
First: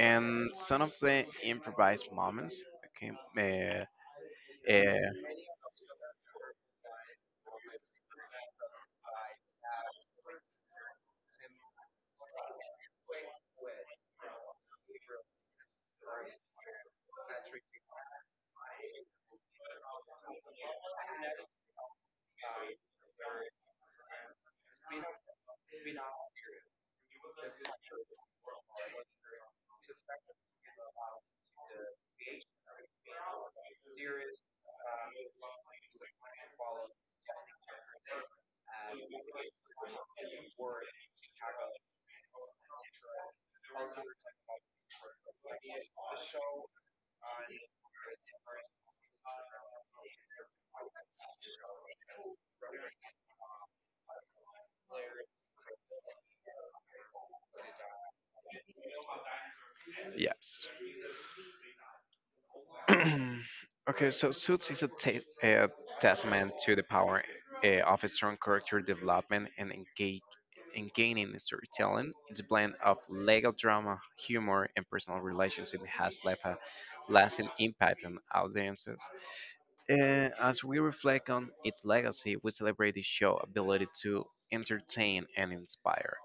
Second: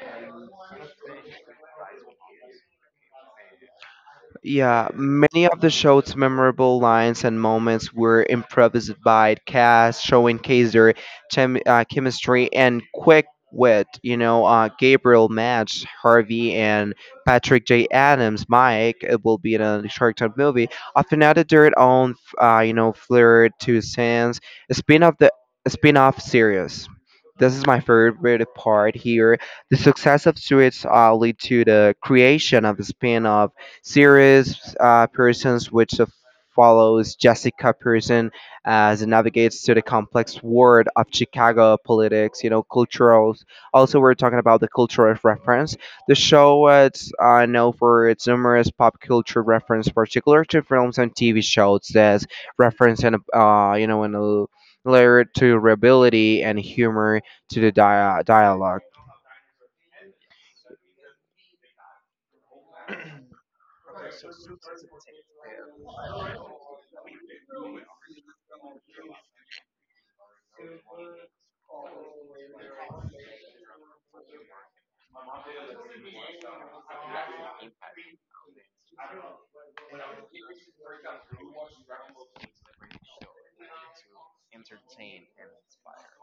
B: And some of the improvised moments. Okay, uh,
A: Yeah,
B: uh,
A: many of the show's memorable lines and moments were improvised by the cast, showcasing their chem- uh, chemistry and quick wit. You know, uh, Gabriel Match, Harvey, and Patrick J. Adams, Mike, it will be in a Shark Tank movie, often added their own, uh, you know, flair to scenes. A spin off the a spin-off series. This is my favorite part here. The success of Suits uh, lead to the creation of a spin-off series, uh, Pearson's, which of follows Jessica Pearson as it navigates through the complex world of Chicago politics, you know, cultural. Also, we're talking about the cultural reference. The show uh, it's uh, known for its numerous pop culture reference, particularly to films and T V shows. That's reference and uh, you know, and a layer to rebellion and humor to the dia- dialogue.
B: yes. Okay, so Suits is a ta- a testament to the power uh, of a strong character development and engage engaging storytelling. It's a blend of legal drama, humor, and personal relations. It has left a lasting impact on audiences. Uh, as we reflect on its legacy, we celebrate the show's ability to entertain and inspire.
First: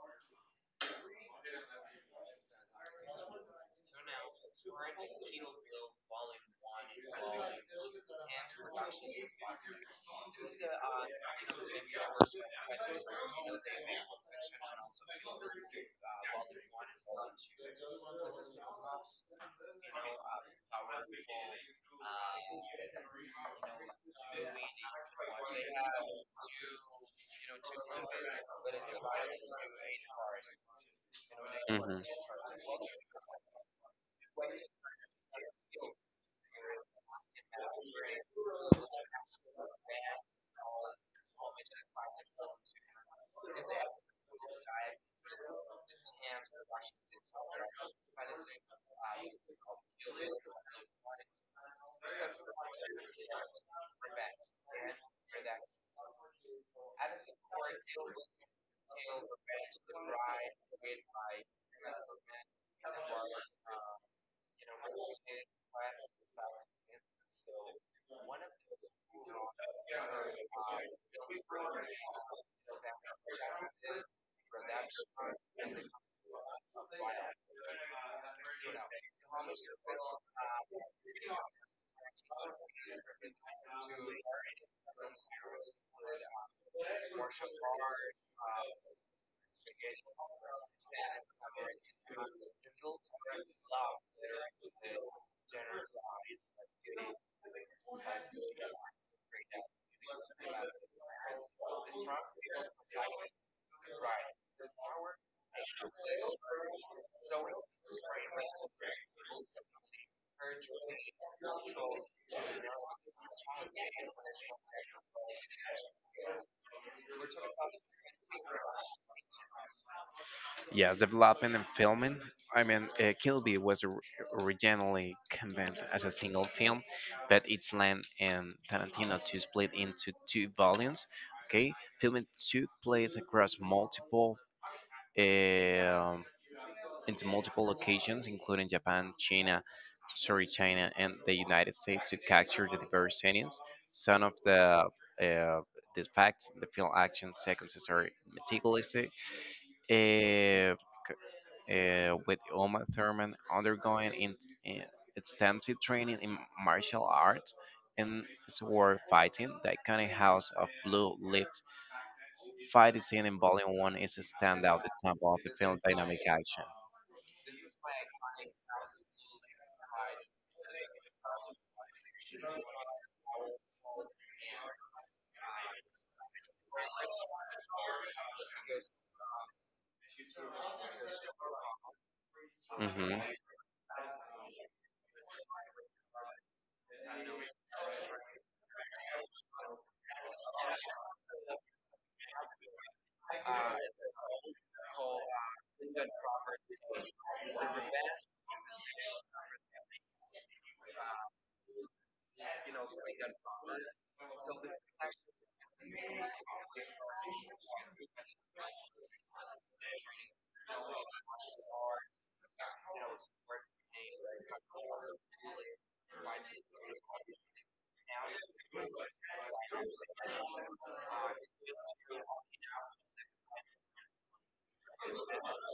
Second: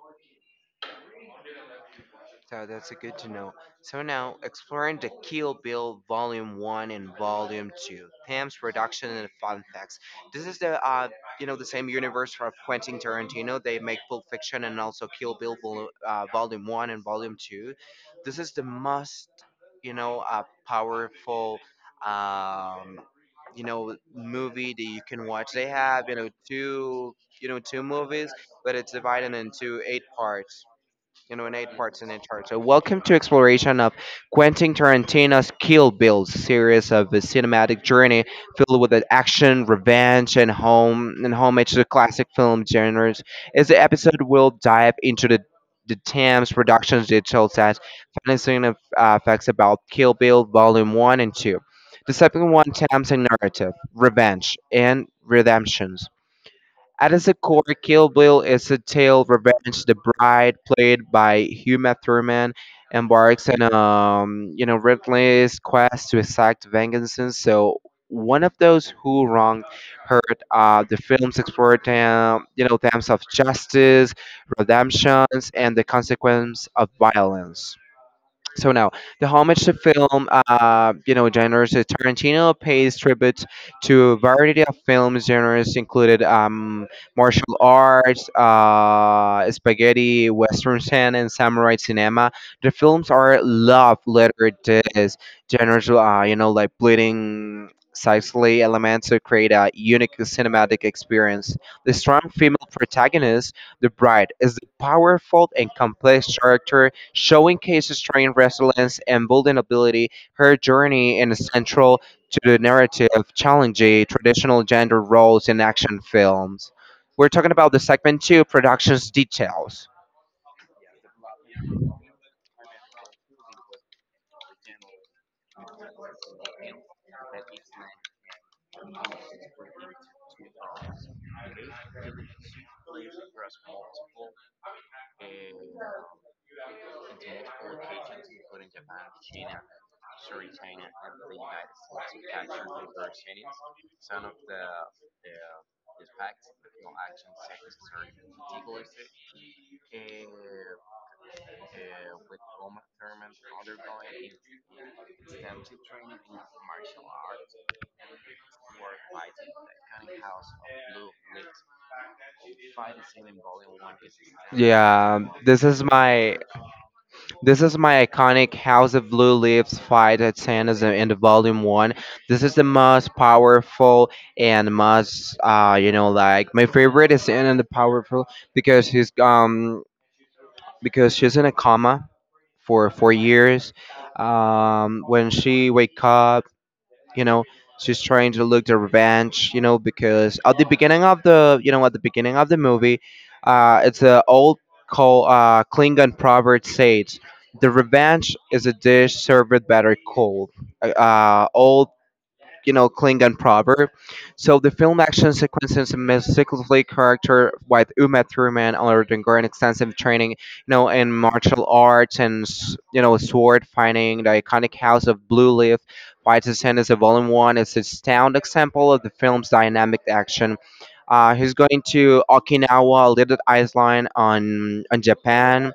A: So that's a good to know. So now, exploring the Kill Bill Volume one and Volume two, Pam's production and fun facts. This is the, uh, you know, the same universe for Quentin Tarantino. They make Pulp Fiction and also Kill Bill Vol- uh, Volume one and Volume two. This is the most, you know, uh, powerful, um, you know, movie that you can watch. They have, you know, two, you know, two movies, but it's divided into eight parts you know, in eight
B: Mhm.
A: parts and in charge. So, welcome to exploration of Quentin Tarantino's Kill Bill series of a cinematic journey filled with the action, revenge, and home and homage to classic film genres. As the episode will dive into the the Thames Productions digital set, financing of uh, facts about Kill Bill Volume One and Two. The second one, Thames and narrative, revenge, and redemption. At its core, Kill Bill is a tale revenge. The bride, played by Uma Thurman, embarks on um, you know relentless quest to exact vengeance. So one of those who wronged hurt. Uh, the films explore them, you know themes of justice, redemptions, and the consequence of violence. So now, the homage to film, uh, you know, genres. uh, Tarantino pays tribute to a variety of film genres, included um, martial arts, uh, spaghetti, western cinema, and samurai cinema. The films are love lettered these genres, uh, you know, like bleeding sexually elements to create a unique cinematic experience. The strong female protagonist, the bride, is the powerful and complex character Showing Case's trained resilience and vulnerability, her journey is central to the narrative, challenging traditional gender roles in action films. We're talking about the segment two, productions details.
B: Yes, development and filming. I mean, uh, Kill Bill was or- originally conceived as a single film, but its land and Tarantino to split into two volumes. Okay, filming took place across multiple um into multiple locations, including Japan, China, sorry, China, and the United States, to capture the diverse settings. Some of the uh, the facts, the film action sequences are meticulous. Uh, uh, with Uma Thurman undergoing in, in extensive training in martial arts and sword fighting. The iconic House of Blue Lights fight scene in Volume one is a standout
A: Yeah,
B: example of the
A: this is
B: film's dynamic
A: my
B: action.
A: this is my iconic House of Blue Leaves fight at Santa's in the volume one. This is the most powerful and most uh you know like my favorite is in the powerful because he's um because she's in a coma for four
B: Hmm.
A: years. Um, when she wake up, you know, she's trying to look the revenge, you know, because at the beginning of the, you know, at the beginning of the movie, uh, it's an old call, uh, Klingon proverb says, "The revenge is a dish served better cold." Uh, uh, old you know, Klingon proverb. So the film action sequences and mystically character with Uma Thurman undergoing extensive training, you know, in martial arts and s- you know sword fighting. The iconic House of Blue Leaf, White Descendants of Volume One is a sound example of the film's dynamic action. Uh, he's going to Okinawa, Little Island on on Japan.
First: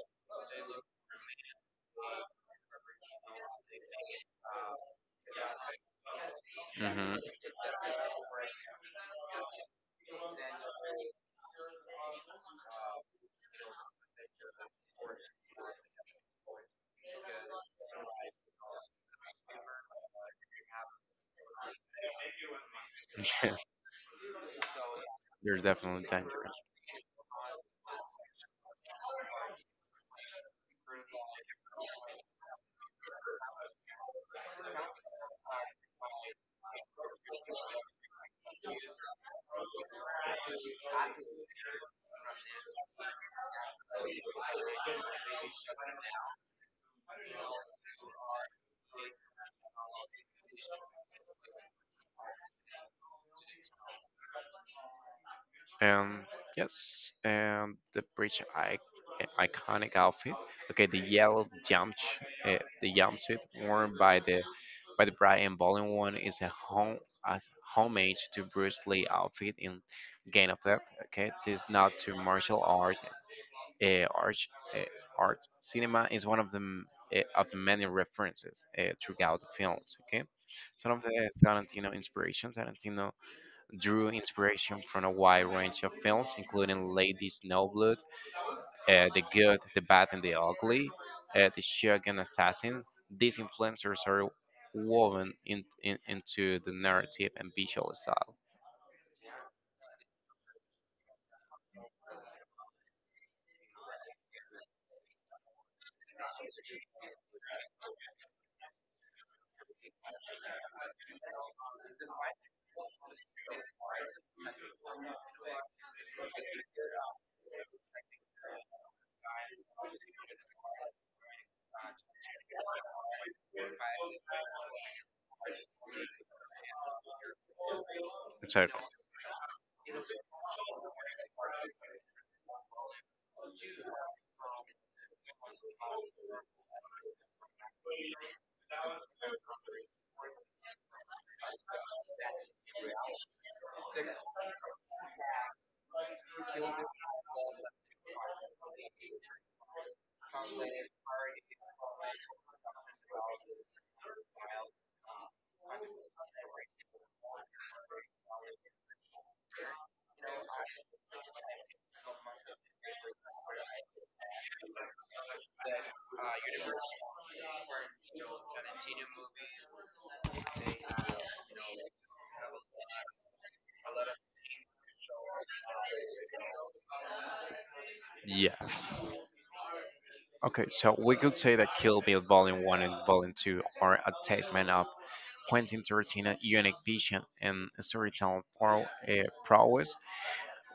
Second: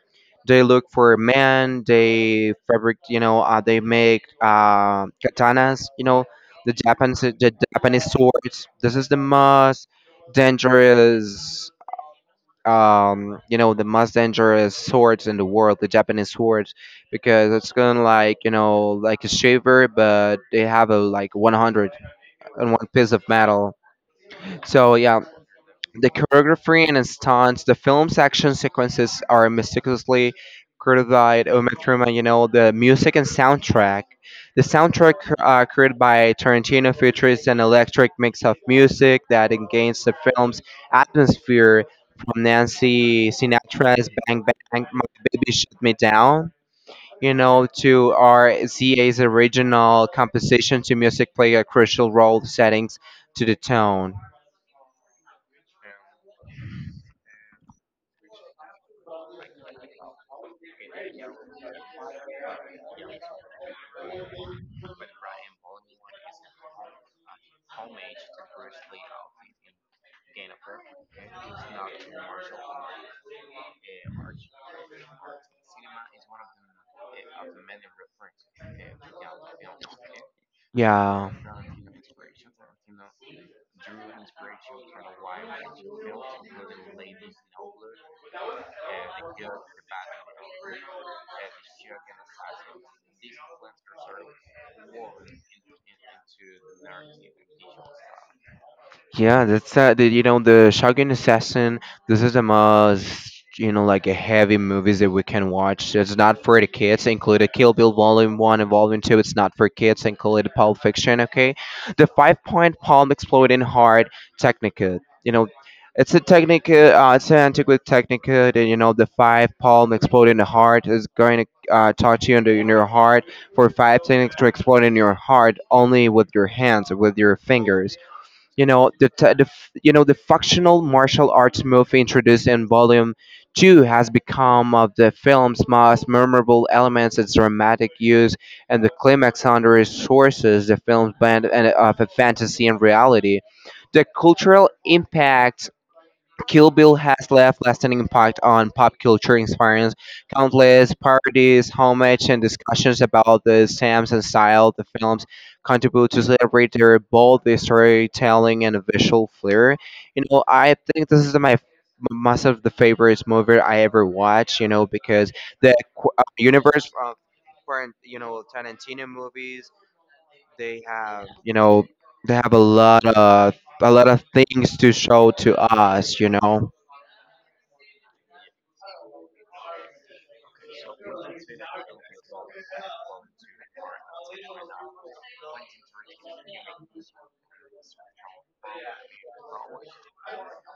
A: They look for men. They fabric, you know, uh, they make uh, katanas, you know, the
B: Hmm.
A: Japanese the Japanese swords. This is the most dangerous um you know the most dangerous swords in the world the japanese swords because it's gonna like you know like a shaver but they have a like one hundred on one piece of metal so yeah
B: There's definitely
A: the
B: time.
A: choreography and stunts, the film's action sequences are meticulously created by Umetruma, you know, the music and soundtrack. The soundtrack uh, created by Tarantino features an electric mix of music that engages the film's atmosphere from Nancy Sinatra's Bang Bang, My Baby Shut Me Down, you know, to R Z A's original composition to music play a crucial role settings to the tone.
B: And yes, and the bridge I- iconic outfit. Okay, the yellow jump, uh, the jumpsuit worn by the by the bride and bowling one is a home a homage to Bruce Lee outfit in Game of Death. Okay, this nod to martial art, uh, art, uh, art cinema is one of the m- uh, of the many references uh, throughout the films. Okay, some of
A: Yeah.
B: the Tarantino inspirations. Tarantino drew inspiration from a wide range of films, including Lady Snowblood, uh, The Good, the Bad, and the Ugly, uh, The Shogun Assassin. These influencers are woven in, in, into the narrative and visual style.
A: Yeah, that's uh, the, you know the Shogun Assassin. This is the most you know like a heavy movies that we can watch. It's not for the kids. Included Kill Bill Volume One and Volume Two. It's not for kids. Included Pulp Fiction. Okay, the five point palm exploding heart Technica. You know. It's a technique, uh, it's an antiquated technique that, you know, the five palm exploding the heart is going to uh, touch you in, the, in your heart for five seconds to explode in your heart only with your hands, with your fingers you
B: So,
A: know the, t- the f- you know the functional martial arts move introduced in Volume Two has become of the film's most memorable elements. Its dramatic use and the climax under its sources, the film's blend and- of a fantasy and reality. The cultural impact Kill Bill has left lasting impact on pop culture, inspiring countless parodies, homages, and discussions about the themes and style the films contribute to celebrate their bold storytelling and visual flair. You know, I think this is my most of the favorite movie I ever watched. You know, because the qu- uh, universe of current, you know, Tarantino movies, they have, you know, they have a lot of a lot of things to show to us. You know.
B: yes. Okay, so we could say that Kill Bill Volume one and Volume two are a testament of Quentin Tarantino's unique vision and storytelling pro- uh, prowess.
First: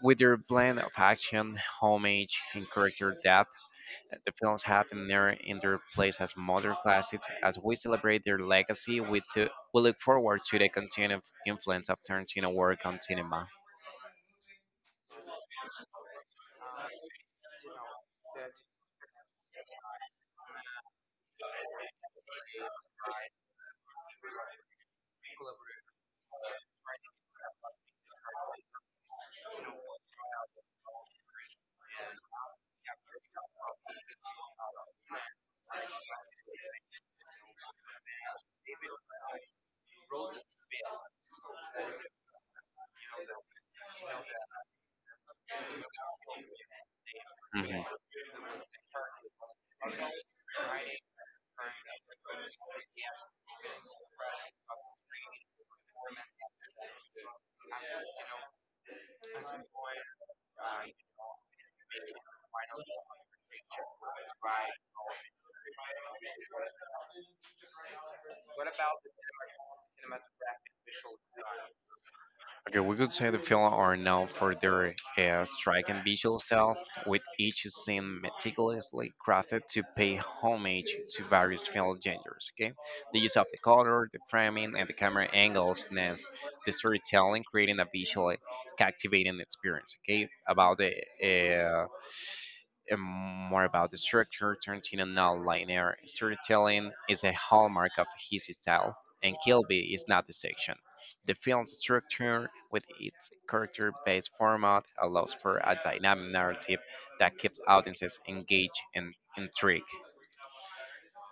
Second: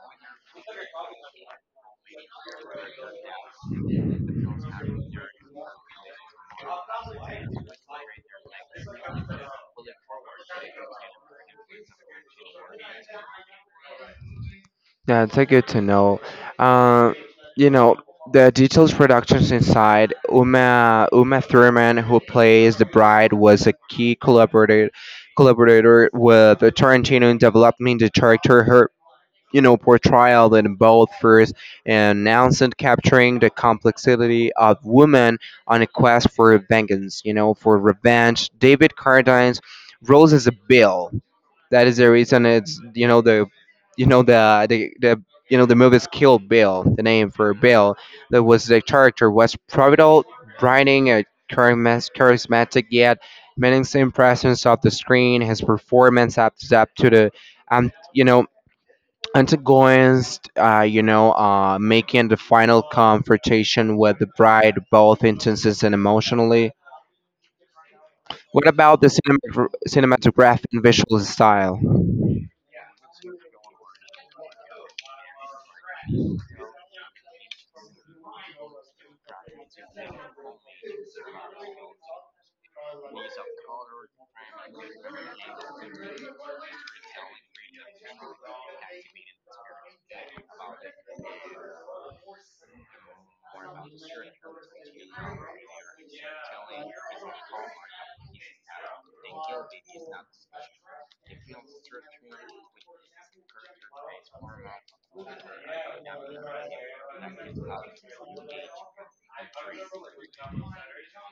B: With their blend of action, homage, and character depth, the films have an mirror in their place as modern classics. As we celebrate their legacy, we, too, we look forward to the continued influence of Tarantino work on cinema.
A: Yeah, it's a good to know. Um, you know, the details productions inside Uma Uma Thurman, who plays the bride, was a key collaborator collaborator with Tarantino in developing the character. Her you know portrayal in both first and announcement capturing the complexity of women on a quest for vengeance. You know, for revenge. David Cardine's role as a Bill. That is the reason it's you know the you know the the, the you know the movie's Kill Bill. The name for
B: Mhm.
A: Bill that was the character was pivotal, brightening a charismas- charismatic yet menacing presence of the screen. His performance up up to the um you know antagonist uh, you know uh, making the final confrontation with the bride both intense and emotionally what about the cinemat- cinematographic and visual style.
B: Okay, we could say the film are known for their uh, striking visual style, with each scene meticulously crafted to pay homage to various film genres. Okay, the use of the color, the framing, and the camera angles, and the storytelling, creating a visually captivating experience. Okay, about the uh, and more about the structure, Tarantino non-linear storytelling is a hallmark of his style, and Kilby is not the exception. The film's structure, with its character-based format, allows for a dynamic narrative that keeps audiences engaged and intrigued.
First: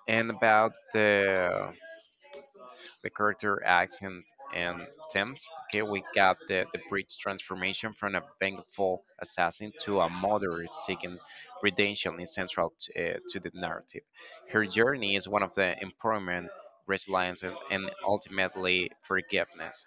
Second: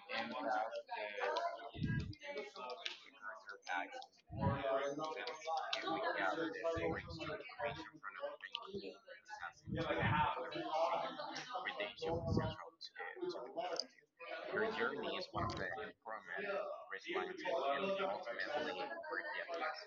B: And about the the character acts and and themes. Okay, we got the the bridge transformation from a vengeful assassin to a mother seeking redemption is central to, uh, to the narrative. Her journey is one of the empowerment, resilience, and, and ultimately forgiveness.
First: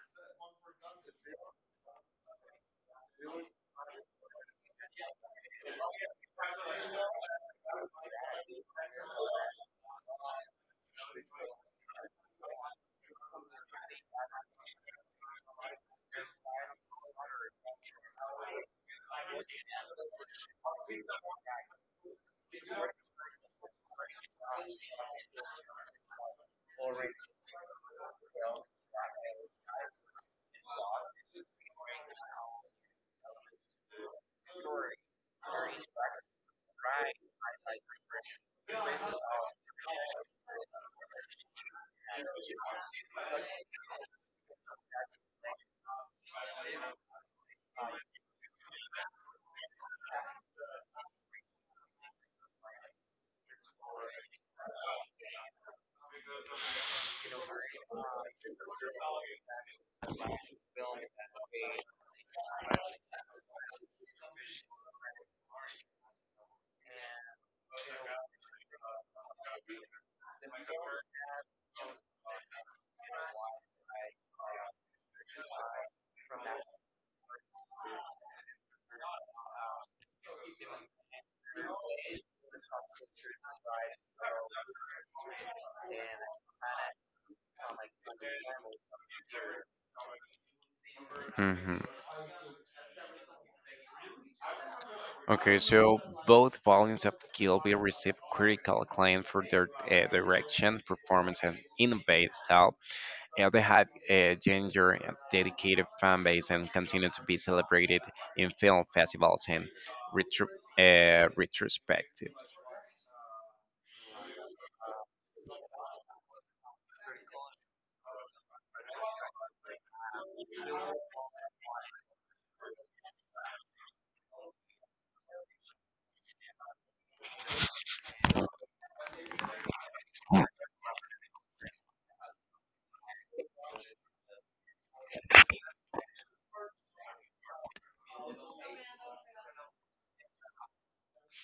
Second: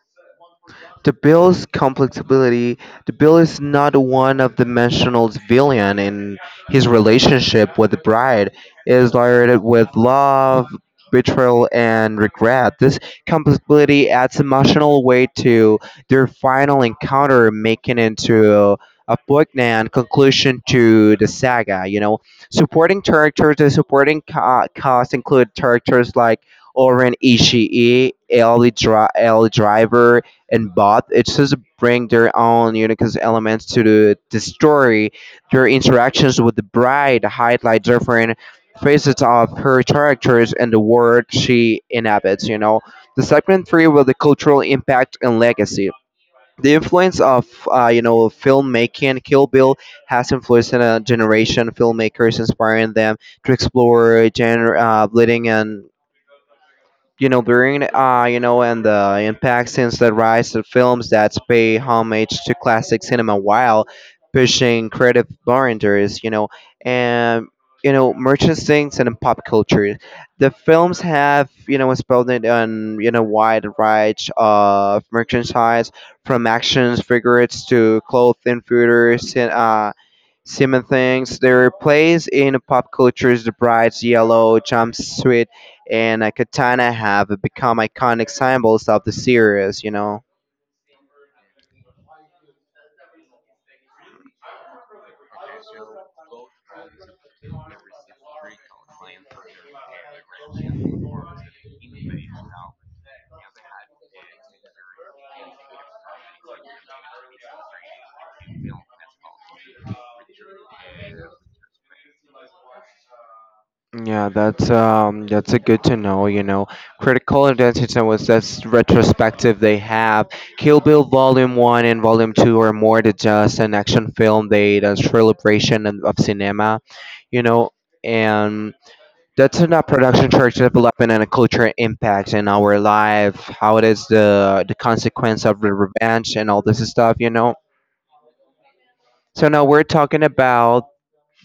A: The bill's complexity the bill is not a one-dimensional villain in his relationship with the bride. It is layered with love, betrayal and regret. This complexity adds emotional weight to their final encounter, making it into a poignant conclusion to the saga, you know. Supporting characters and supporting ca- cast include characters like Oren Ishii, Ellie, Dri- Ellie Driver, in both, just bring their own unique elements to the, the story. Their interactions with the bride highlight different facets of her characters and the world she inhabits. You know, the segment three with the cultural impact and legacy. The influence of uh, you know filmmaking, Kill Bill has influenced a generation of filmmakers, inspiring them to explore genre, uh, bleeding and you know during uh you know and the impact since the rise of films that pay homage to classic cinema while pushing creative boundaries you know and you know merchandising and pop culture the films have you know spelled it on you know wide range of merchandise from action figures to clothing footers and uh Simon things. They replace in pop cultures the bright yellow jumpsuits and a katana have become iconic symbols of the series, you know.
B: Hmm. Okay, so both volumes of Gilby received critical acclaim for their uh, direction, performance, and innovative style. Uh, they had a ginger and dedicated fan base and continue to be celebrated in film festivals and retro- uh, retrospectives.
A: Yeah, that's um that's a good to know, you know. Critical Identity was this retrospective they have. Kill Bill Volume one and Volume two are more than just an action film, they the celebration of of cinema, you know, and that's in a production church development and a cultural impact in our life, how it is the the consequence of the revenge and all this stuff, you know. So now we're talking about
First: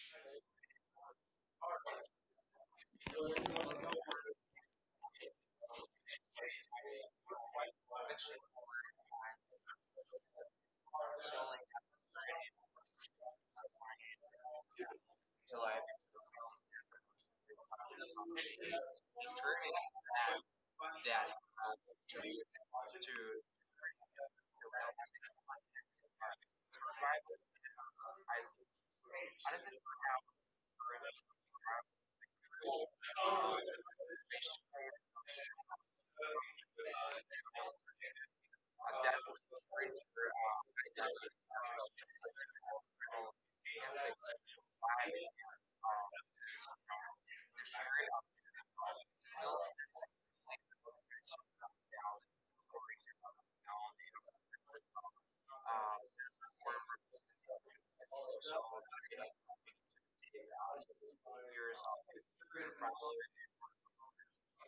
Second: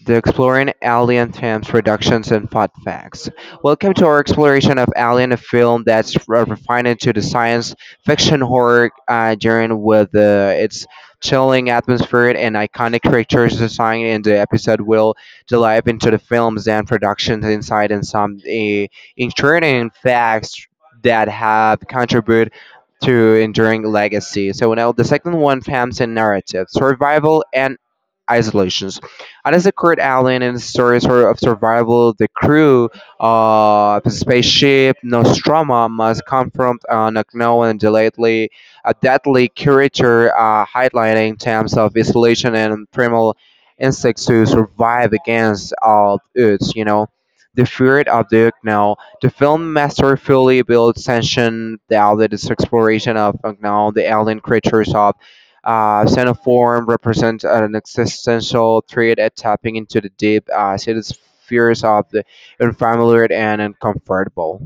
A: The Exploring Alien Themes Productions and Fun Facts. Welcome to our exploration of Alien, a film that's re- refined into the science fiction horror uh, genre with uh, its chilling atmosphere and iconic creatures design. In the episode, we will dive into the films and productions inside and some uh, intriguing facts that have contributed to enduring legacy. So now the second one, themes and narrative, survival and isolations. And as a Kurt Allen and stories sort of survival, the crew of the spaceship Nostromo must confront an unknown and deadly, a deadly creature, uh, highlighting terms of isolation and primal instincts to survive against all odds. You know, the fear of the unknown. The film masterfully builds tension, the outlet is exploration of unknown, the alien creatures of uh, Xenoform represents an existential threat at tapping into the deep, uh, cities fears of the unfamiliar and uncomfortable.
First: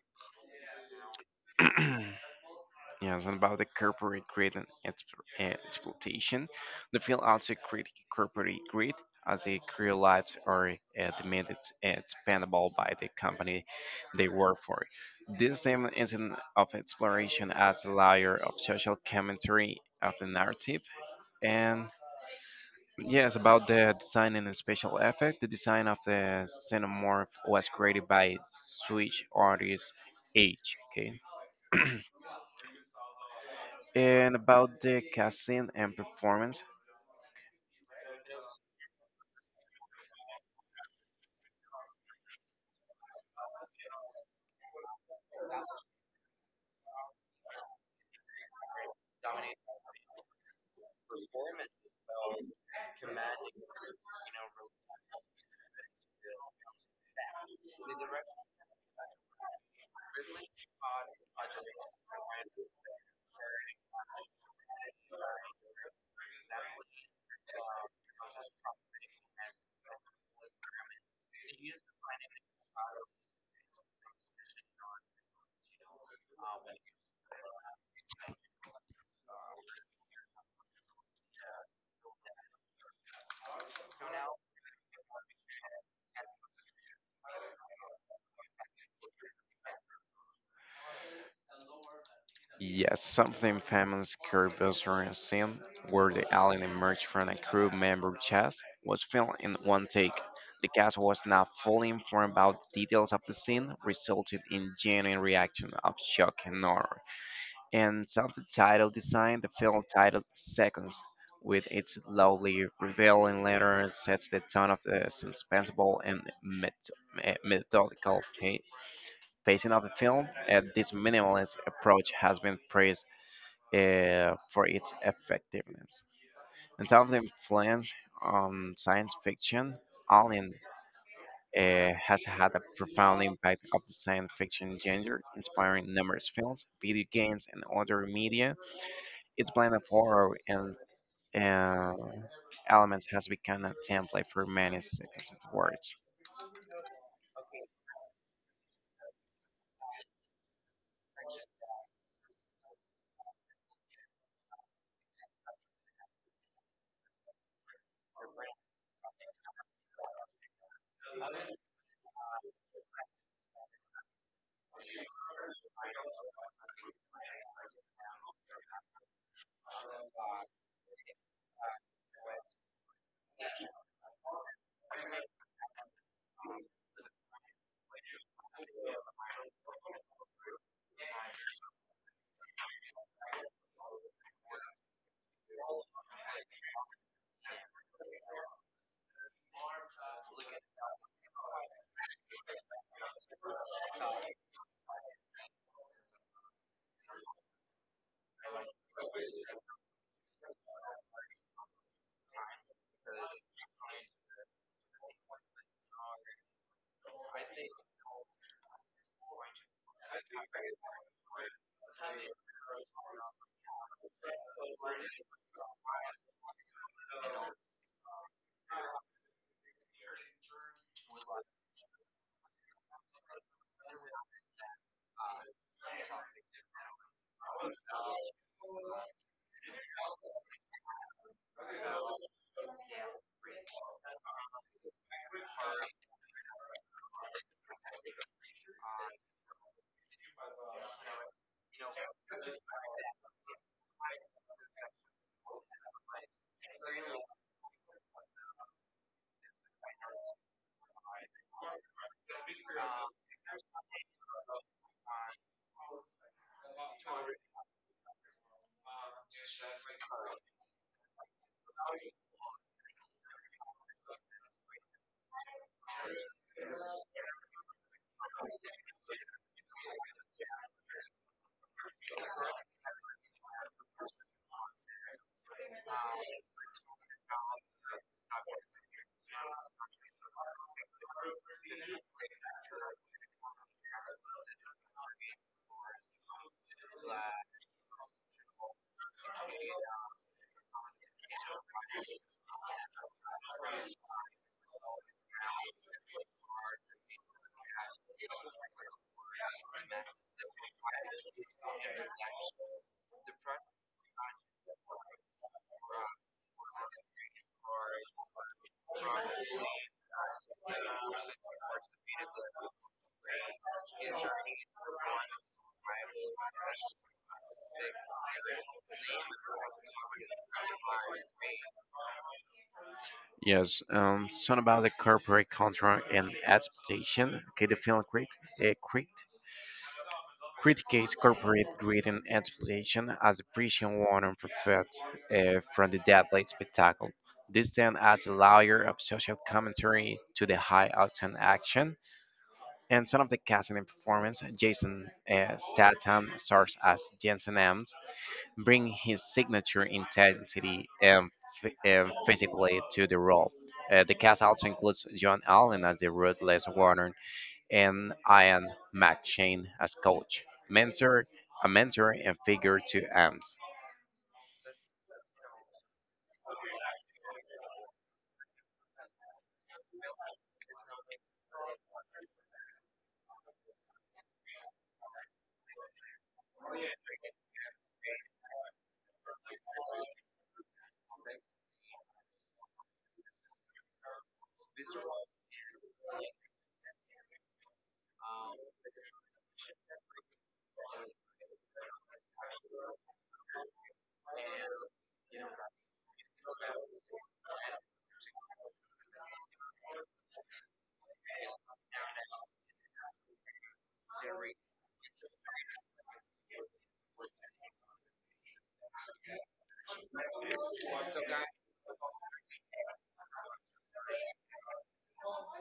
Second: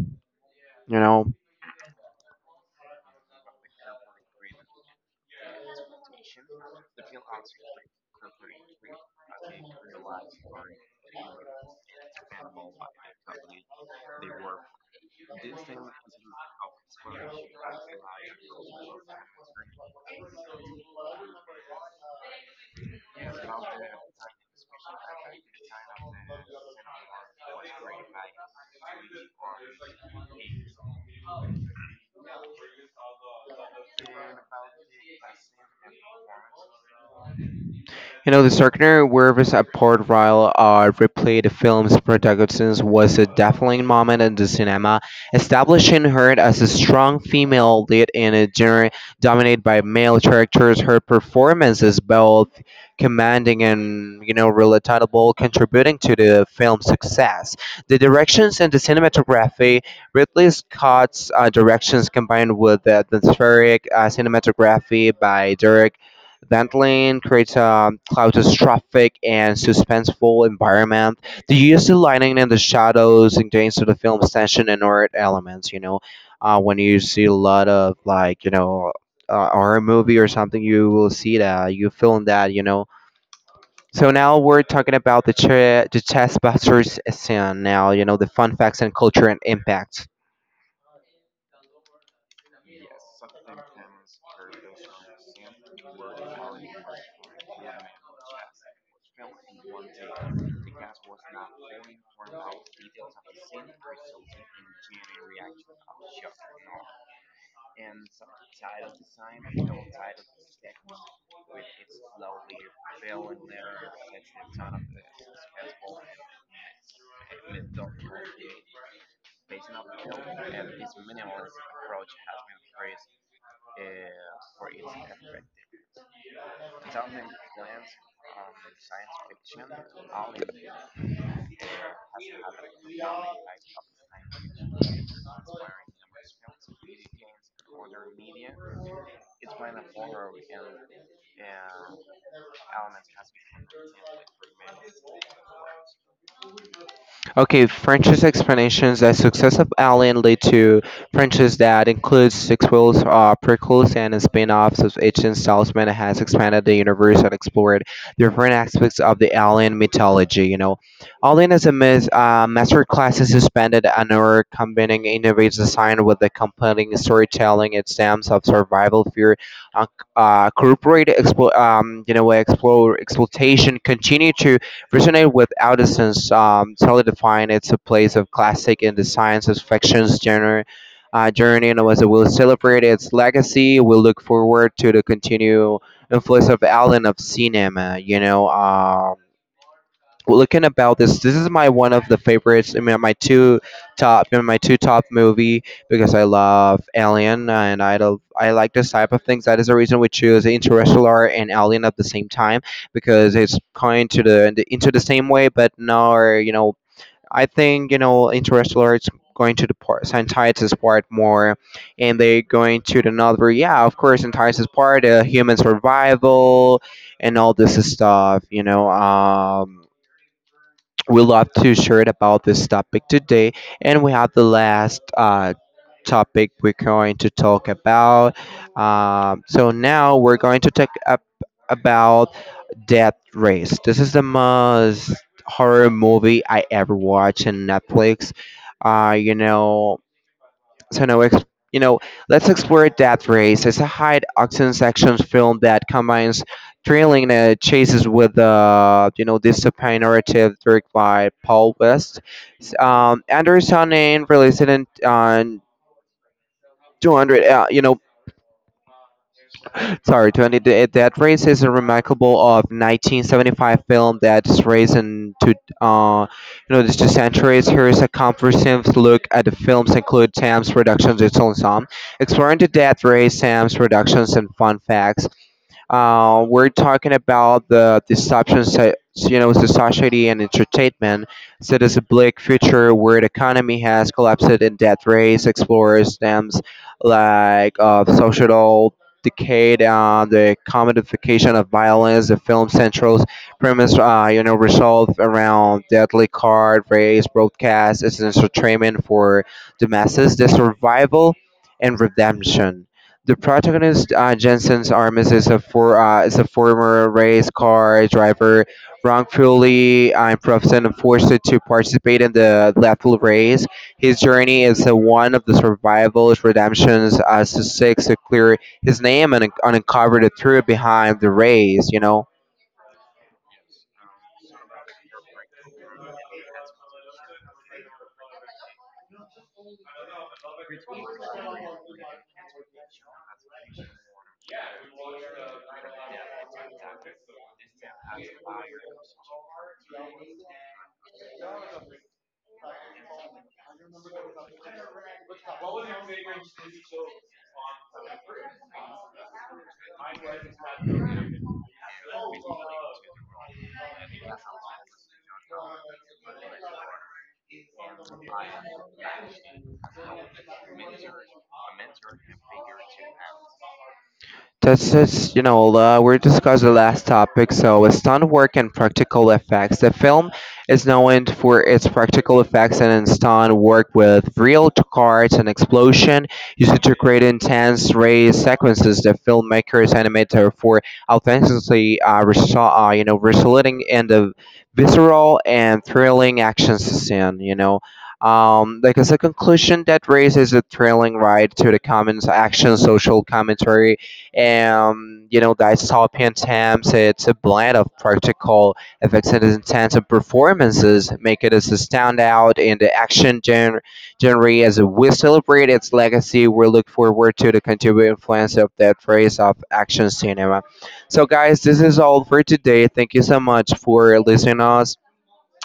A: You know,
B: Yes, and about the corporate greed and exp- uh, exploitation, the film also critiques corporate greed as the career lives are uh, demanded and expandable by the company they work for. This theme is an of exploration adds a layer of social commentary of the narrative, and. Yes, about the design and the special effect, the design of the xenomorph was created by Swedish artist H. Okay, and about the casting and performance,
A: you know, the Starkner werewolves at Port Royal are replayed the film's protagonist was a defining moment in the cinema, establishing her as a strong female lead in a genre dominated by male characters. Her performance is both commanding and, you know, relatable, contributing to the film's success. The directions and the cinematography, Ridley Scott's uh, directions combined with the atmospheric uh, cinematography by Derek Dandelion creates a claustrophobic and suspenseful environment. The use of lighting and the shadows enhances the film's tension and horror elements. You know, uh, when you see a lot of like you know uh, horror movie or something, you will see that you feel that you know. So now we're talking about the ch- the chess busters scene. Now you know the fun facts and culture and impacts.
B: yes, something famous Kurbuster scene where the alien emerged from a crew member's chest was filmed in one take. The cast was not fully informed about the details of the scene, resulted in genuine reaction of shock and horror. And sound title design, the film titled Seconds, with its loudly revealing letters, sets the tone of the suspenseful and met- me- methodical pa- pacing of the film. Uh, this minimalist approach has been praised uh, for its effectiveness. In terms of influence on science fiction, Alien uh, has had a profound impact of the science fiction genre, inspiring numerous films, video games, and other media. Its blend of horror and uh, elements has become a template for many sections of works.
A: Okay, French's explanations that success of Alien lead to franchises that includes sequels, uh, prequels, and spin-offs of ancient Salesman has expanded the universe and explored different aspects of the Alien mythology. You know, Alien is a mis- uh, masterclass in suspended honor, combining innovative design with the compelling storytelling. It stems of survival, fear, uh, uh, corporate, explo- um, you know, explore exploitation, continue to resonate with Alderson's um, solidifying its a place of classic in the science of fiction's genre. Uh, journey and was will celebrate its legacy. We look forward to the continued influence of Allen of cinema. You know, um, looking about this this is my one of the favorites. I mean my two top, in my two top movie, because I love alien and i do i like this type of things. That is the reason we choose Interstellar and Alien at the same time, because it's kind to the into the same way. But now, you know, I think, you know, Interstellar is going to the part scientist's part more, and they going to the another. Yeah, of course, scientist's part, uh, human survival and all this stuff, you know. Um we love to share it about this topic today, and we have the last uh, topic we're going to talk about. Um, so now we're going to talk up about Death Race. This is the most horror movie I ever watched on Netflix. Uh, you know so now, ex- you know, Let's explore Death Race. It's a high octane action film that combines thrilling uh, chases with, uh, you know, dystopian narrative, directed by Paul West. S- Um, Anderson, and released it in uh, two hundred, uh, you know, Sorry, twenty Th- that race is a remarkable of nineteen seventy-five film that's raised into uh, you know these two centuries. Here is a comprehensive look at the films include Sam's Productions, its own song, exploring the death race, Sam's Productions, and fun facts. Uh, we're talking about the disruption, so- so, you know, the society and entertainment. So there's a bleak future where the economy has collapsed, and Death Race explores themes like uh, social decay, uh, the commodification of violence. The film centrals premise, uh, you know, resolve around deadly card race broadcast as an entertainment for the masses, the survival and redemption. The protagonist, uh, Jensen's Armis, is a for uh, is a former race car driver, wrongfully uh, imprisoned and forced to participate in the lethal race. His journey is uh, one of the survival's redemptions as he seeks to clear his name and un- uncover the truth behind the race, you know.
B: Yes, um, something about the corporate culture and exploitation. Okay, the film crit, uh, crit, criticates corporate greed and exploitation as the prison warning for fed uh, from the deadly spectacle. This then adds a layer of social commentary to the high octane action. And some of the casting and performance, Jason uh, Statham stars as Jensen Ames, bring his signature intensity and, ph- and physically to the role. Uh, the cast also includes John Allen as the ruthless Warner and Ian McShane as coach, mentor, a mentor and figure to Ants.
A: That's just, you know, uh, we discussed the last topic. So, it's stunt work and practical effects. The film is known for its practical effects and stunt work, with real t- cars and explosion used to create intense race sequences. The filmmakers animated for authentically, uh, resol- uh, you know, resulting in the visceral and thrilling action scene. You know, um, like, as a conclusion, that race is a thrilling ride to the commons action, social commentary, and, you know, the dystopian themes. It's a blend of practical effects and intense performances, make it as a standout in the action gen- genre. As we celebrate its legacy, we look forward to the continued influence of that phase of action cinema. So, guys, this is all for today. Thank you so much for listening us.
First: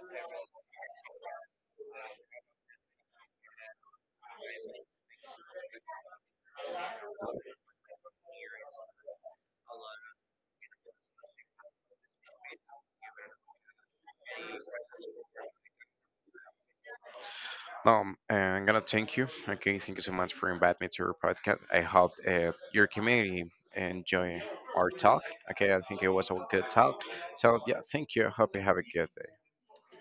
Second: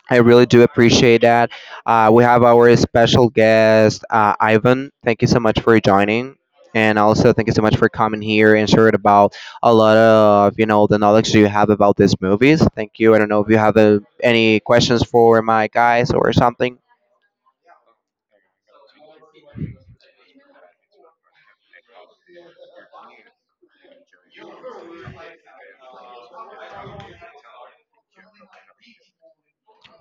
A: I really do appreciate that. Uh, we have our special guest, uh, Ivan. Thank you so much for joining. And also, thank you so much for coming here and sharing about a lot of, you know, the knowledge you have about these movies. Thank you. I don't know if you have uh, any questions for my guys or something.
B: Um, uh, I'm gonna thank you. Okay, thank you so much for inviting me to your podcast. I hope uh, your community enjoy our talk. Okay, I think it was a good talk. So yeah, thank you. I hope you have a good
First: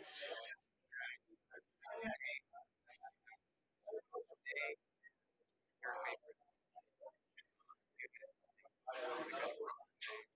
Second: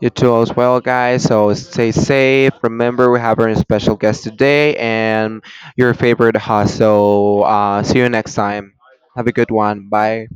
A: You too as well, guys. So stay safe. Remember, we have our special guest today and your favorite host. So uh, see you next time. Have a good one. Bye.